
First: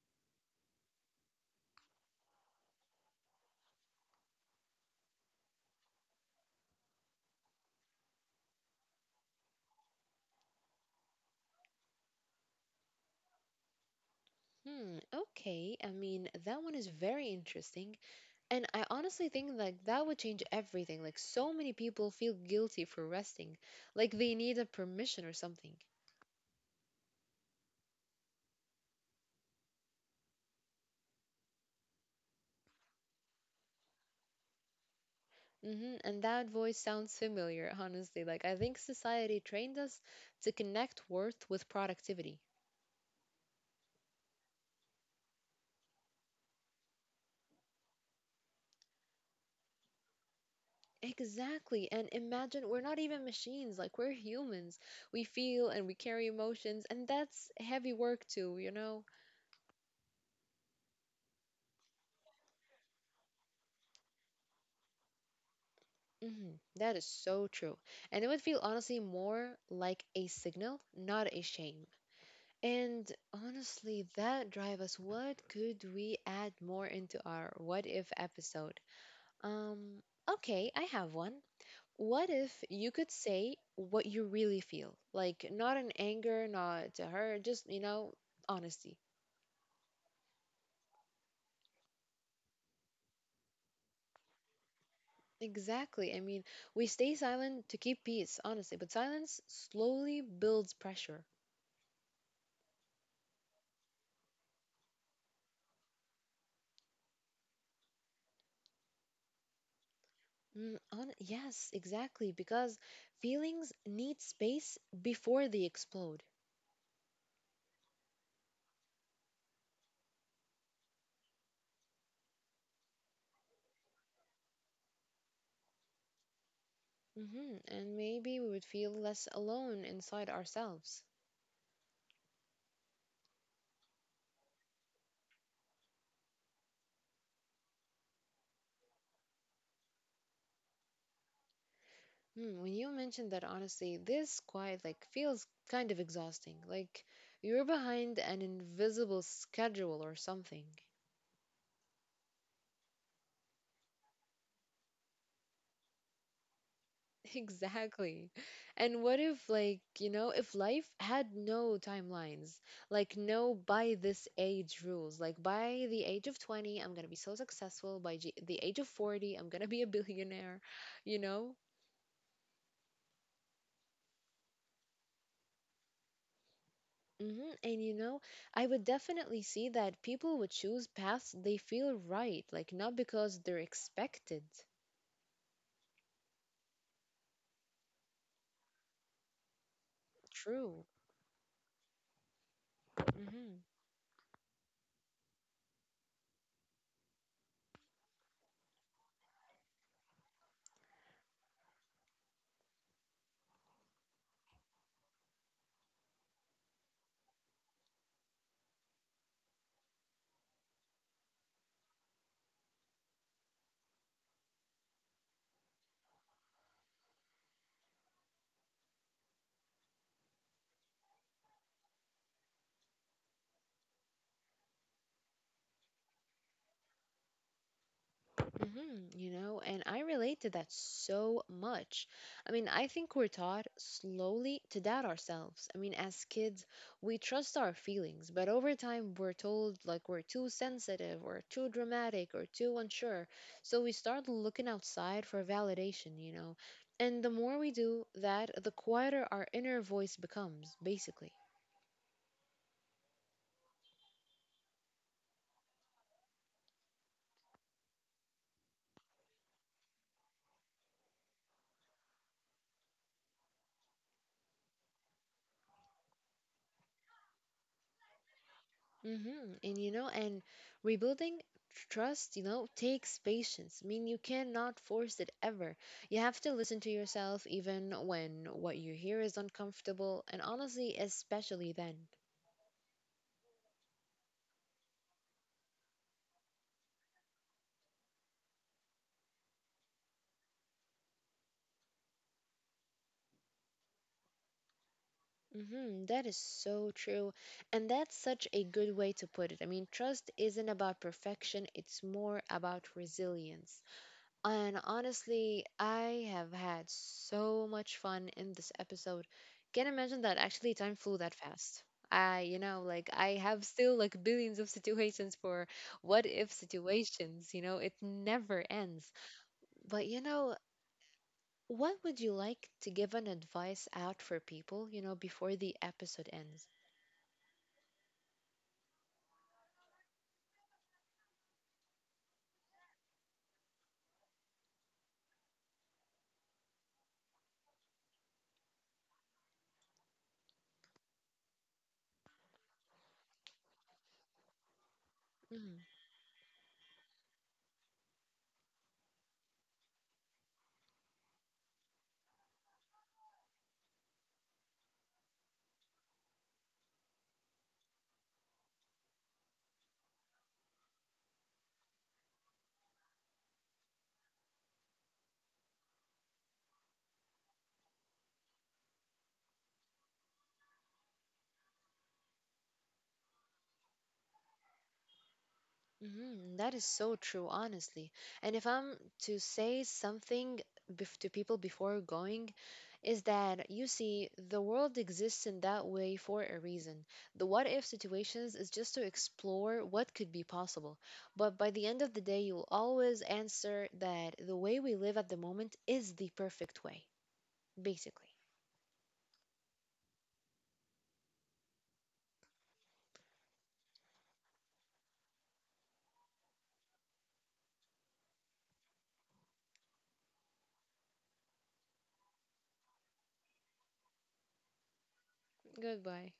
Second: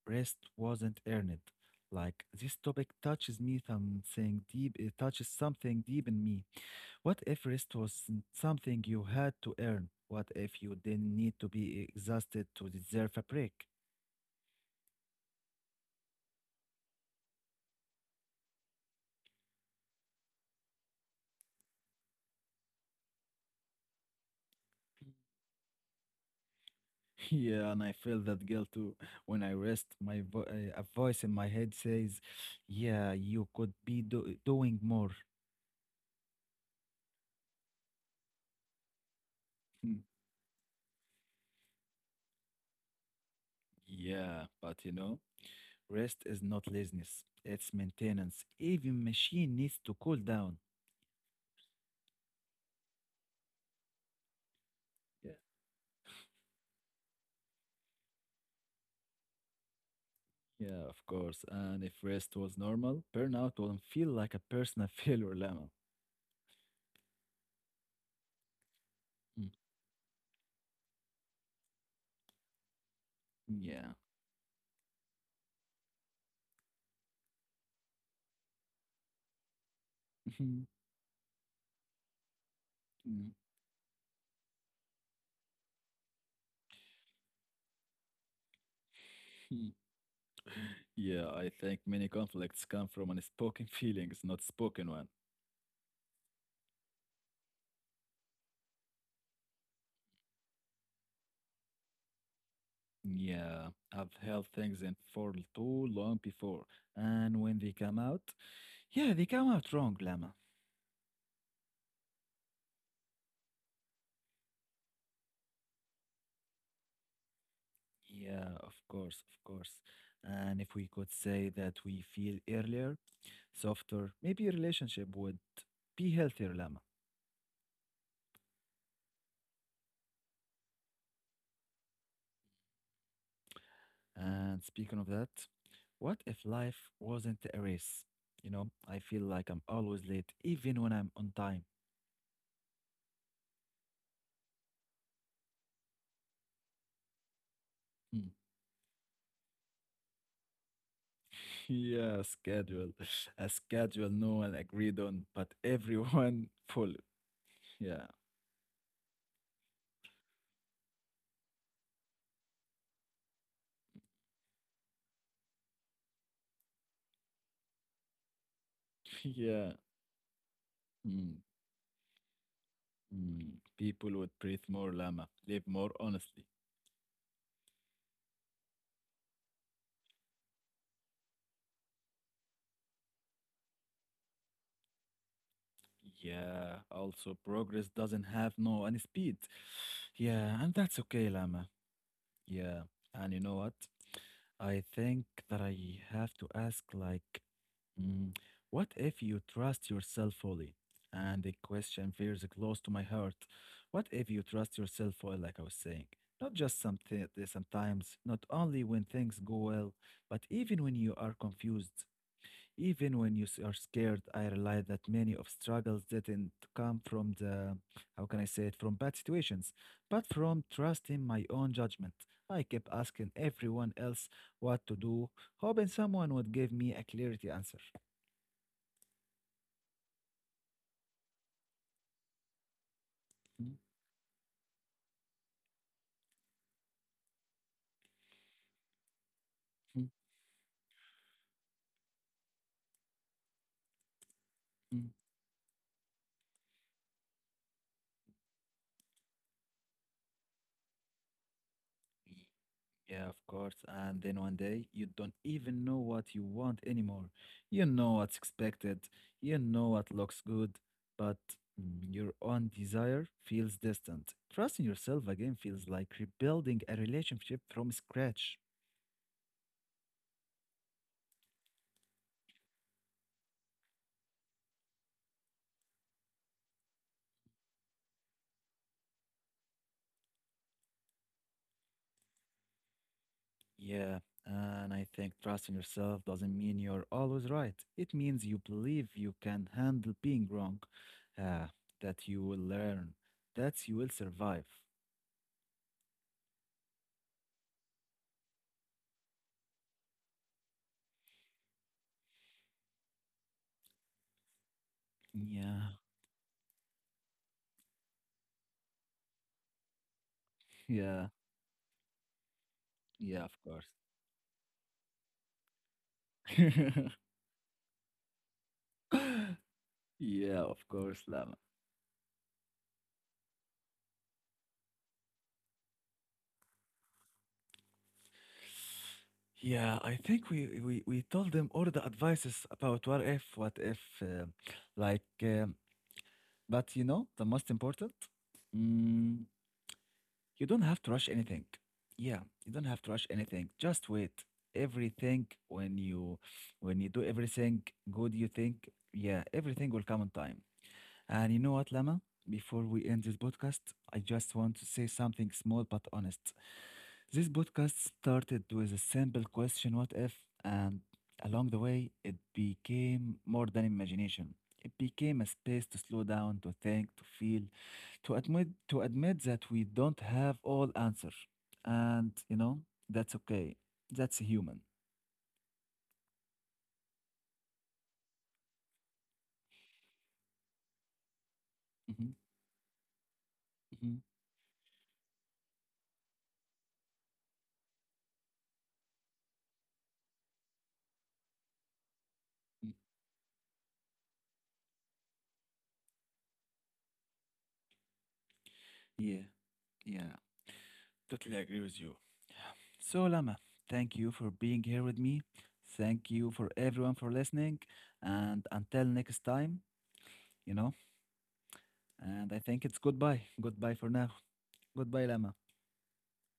S2: rest wasn't earned? Like, this topic touches me something deep, it touches something deep in me. What if rest was something you had to earn? What if you didn't need to be exhausted to deserve a break?
S1: Hmm, okay. I mean, that one is very interesting. And I honestly think like that would change everything. Like so many people feel guilty for resting. Like they need a permission or something.
S2: Yeah, and I feel that guilt too. When I rest, a voice in my head says, "Yeah, you could be doing more."
S1: Hmm And that voice sounds familiar, honestly. Like I think society trained us to connect worth with productivity.
S2: Yeah, but rest is not laziness, it's maintenance. Even machine needs to cool down.
S1: Exactly. And imagine we're not even machines, like we're humans.
S2: Yeah,
S1: We feel and we carry emotions, and that's heavy work too, you know?
S2: yeah, of course. And if rest was normal, burnout wouldn't feel like a personal failure, Lama.
S1: Mhm, that is so true. And it would feel honestly
S2: Mm.
S1: more like a signal, not a shame. And
S2: Yeah.
S1: honestly, that drive us what could we add more into our what if episode? Um, okay, I have one. What if you could say what you really feel? Like, not in anger, not to her, just, you know, honesty.
S2: Mm. Yeah, I think many conflicts come from unspoken feelings, not spoken one.
S1: Exactly. I mean, we stay silent to keep peace, honestly, but silence slowly builds pressure.
S2: Yeah, I've held things in for too long before, and when they come out, yeah, they come out wrong, Lama.
S1: Mm, yes, exactly, because feelings need space before they explode.
S2: Yeah, of course, of course. And if we could say that we feel earlier, softer, maybe your relationship would be healthier, Lama.
S1: Hmm And maybe we would feel less alone inside ourselves.
S2: And speaking of that, what if life wasn't a race? You know, I feel like I'm always late, even when I'm on time.
S1: Hmm, when you mentioned that, honestly, this quiet like feels kind of exhausting. Like you're
S2: Mm.
S1: behind an invisible schedule or something.
S2: Yeah, schedule. A schedule no one agreed on, but everyone followed. Yeah,
S1: Exactly. And what if, like, you know, if life had no timelines, like no by this age rules, like by the age of 20, I'm gonna be so successful, by g the age of 40, I'm
S2: yeah.
S1: gonna be a billionaire, you
S2: Mm.
S1: know?
S2: Mm. People would breathe more, Lama, live more honestly.
S1: Hmm And you know, I would definitely see that people would choose paths they feel right, like not because they're expected.
S2: Yeah, also progress doesn't have no any speed. Yeah, and that's
S1: True.
S2: okay, Lama. Yeah, and you know what?
S1: Hmm
S2: I think that I have to ask like, mm, what if you trust yourself fully? And the question feels close to my heart. What if you trust yourself fully, like I was saying? Not just something sometimes, not only when things go well, but even when you are confused. Even when you are scared, I realize that many of struggles didn't come from how can I say it, from bad situations, but from trusting my own judgment. I kept asking everyone else what to do, hoping someone would give me a clarity answer.
S1: hmm You know, and I relate to that so much. I mean, I think we're
S2: Mm.
S1: taught slowly to doubt ourselves. I mean, as kids, we trust our feelings, but over time, we're told
S2: Mm.
S1: like we're too sensitive or too dramatic or too unsure. So we start looking
S2: Mm.
S1: outside for validation, you know. And the more we do that, the quieter our inner voice becomes, basically.
S2: Yeah, of course. And then one day you don't even know what you want anymore. You know what's expected, you know what looks good, but your own desire feels distant. Trusting yourself again feels like rebuilding a relationship from scratch.
S1: Mm-hmm. And you know, and rebuilding trust, you know, takes patience. I mean, you cannot force it ever. You have to listen to yourself even when what you hear is uncomfortable, and honestly, especially then.
S2: Yeah, and I think trusting yourself doesn't mean you're always right. It means you believe you can handle being wrong, uh, that you will learn, that you will survive.
S1: Mm-hmm. That is so true. And that's such a good way to put it. I mean, trust isn't about perfection, it's more about resilience. And
S2: Yeah,
S1: honestly, I have had so much fun in this episode. Can't imagine that actually time
S2: yeah,
S1: flew that fast. I, you know, like
S2: yeah,
S1: I
S2: of
S1: have
S2: course.
S1: still like billions of situations for what if situations, you know, it never ends. But you
S2: Yeah,
S1: know,
S2: of course, Lama.
S1: what would you like to give an advice out for people, you know, before the episode ends?
S2: Yeah, I think we told them all the advices about what if, like. But the most important, mm, you don't have to rush anything. Yeah, you don't have to rush anything. Just wait. Everything when
S1: Mm-hmm.
S2: you do everything good, you think, yeah, everything will come on time. And you know what, Lama? Before we end this podcast, I just want to say something small but honest. This podcast started with a simple question, what if? And along the way, it became more than imagination. It became a space to slow down, to think, to feel, to admit, that we don't have all answers. And that's okay. That's human.
S1: Mhm, that is so true, honestly. And if I'm to say something to people before
S2: Hmm.
S1: going, is that you
S2: Hmm.
S1: see, the world exists in that way for a reason. The what if situations is just to explore what could be possible. But by the end of the day, you'll always answer that the way we live at the moment is the perfect way, basically.
S2: Yeah, yeah, totally agree with you. So, Lama, thank you for being here with me. Thank you for everyone for listening. And until next time, you know. And I think it's goodbye. Goodbye for now. Goodbye, Lama.
S1: Goodbye.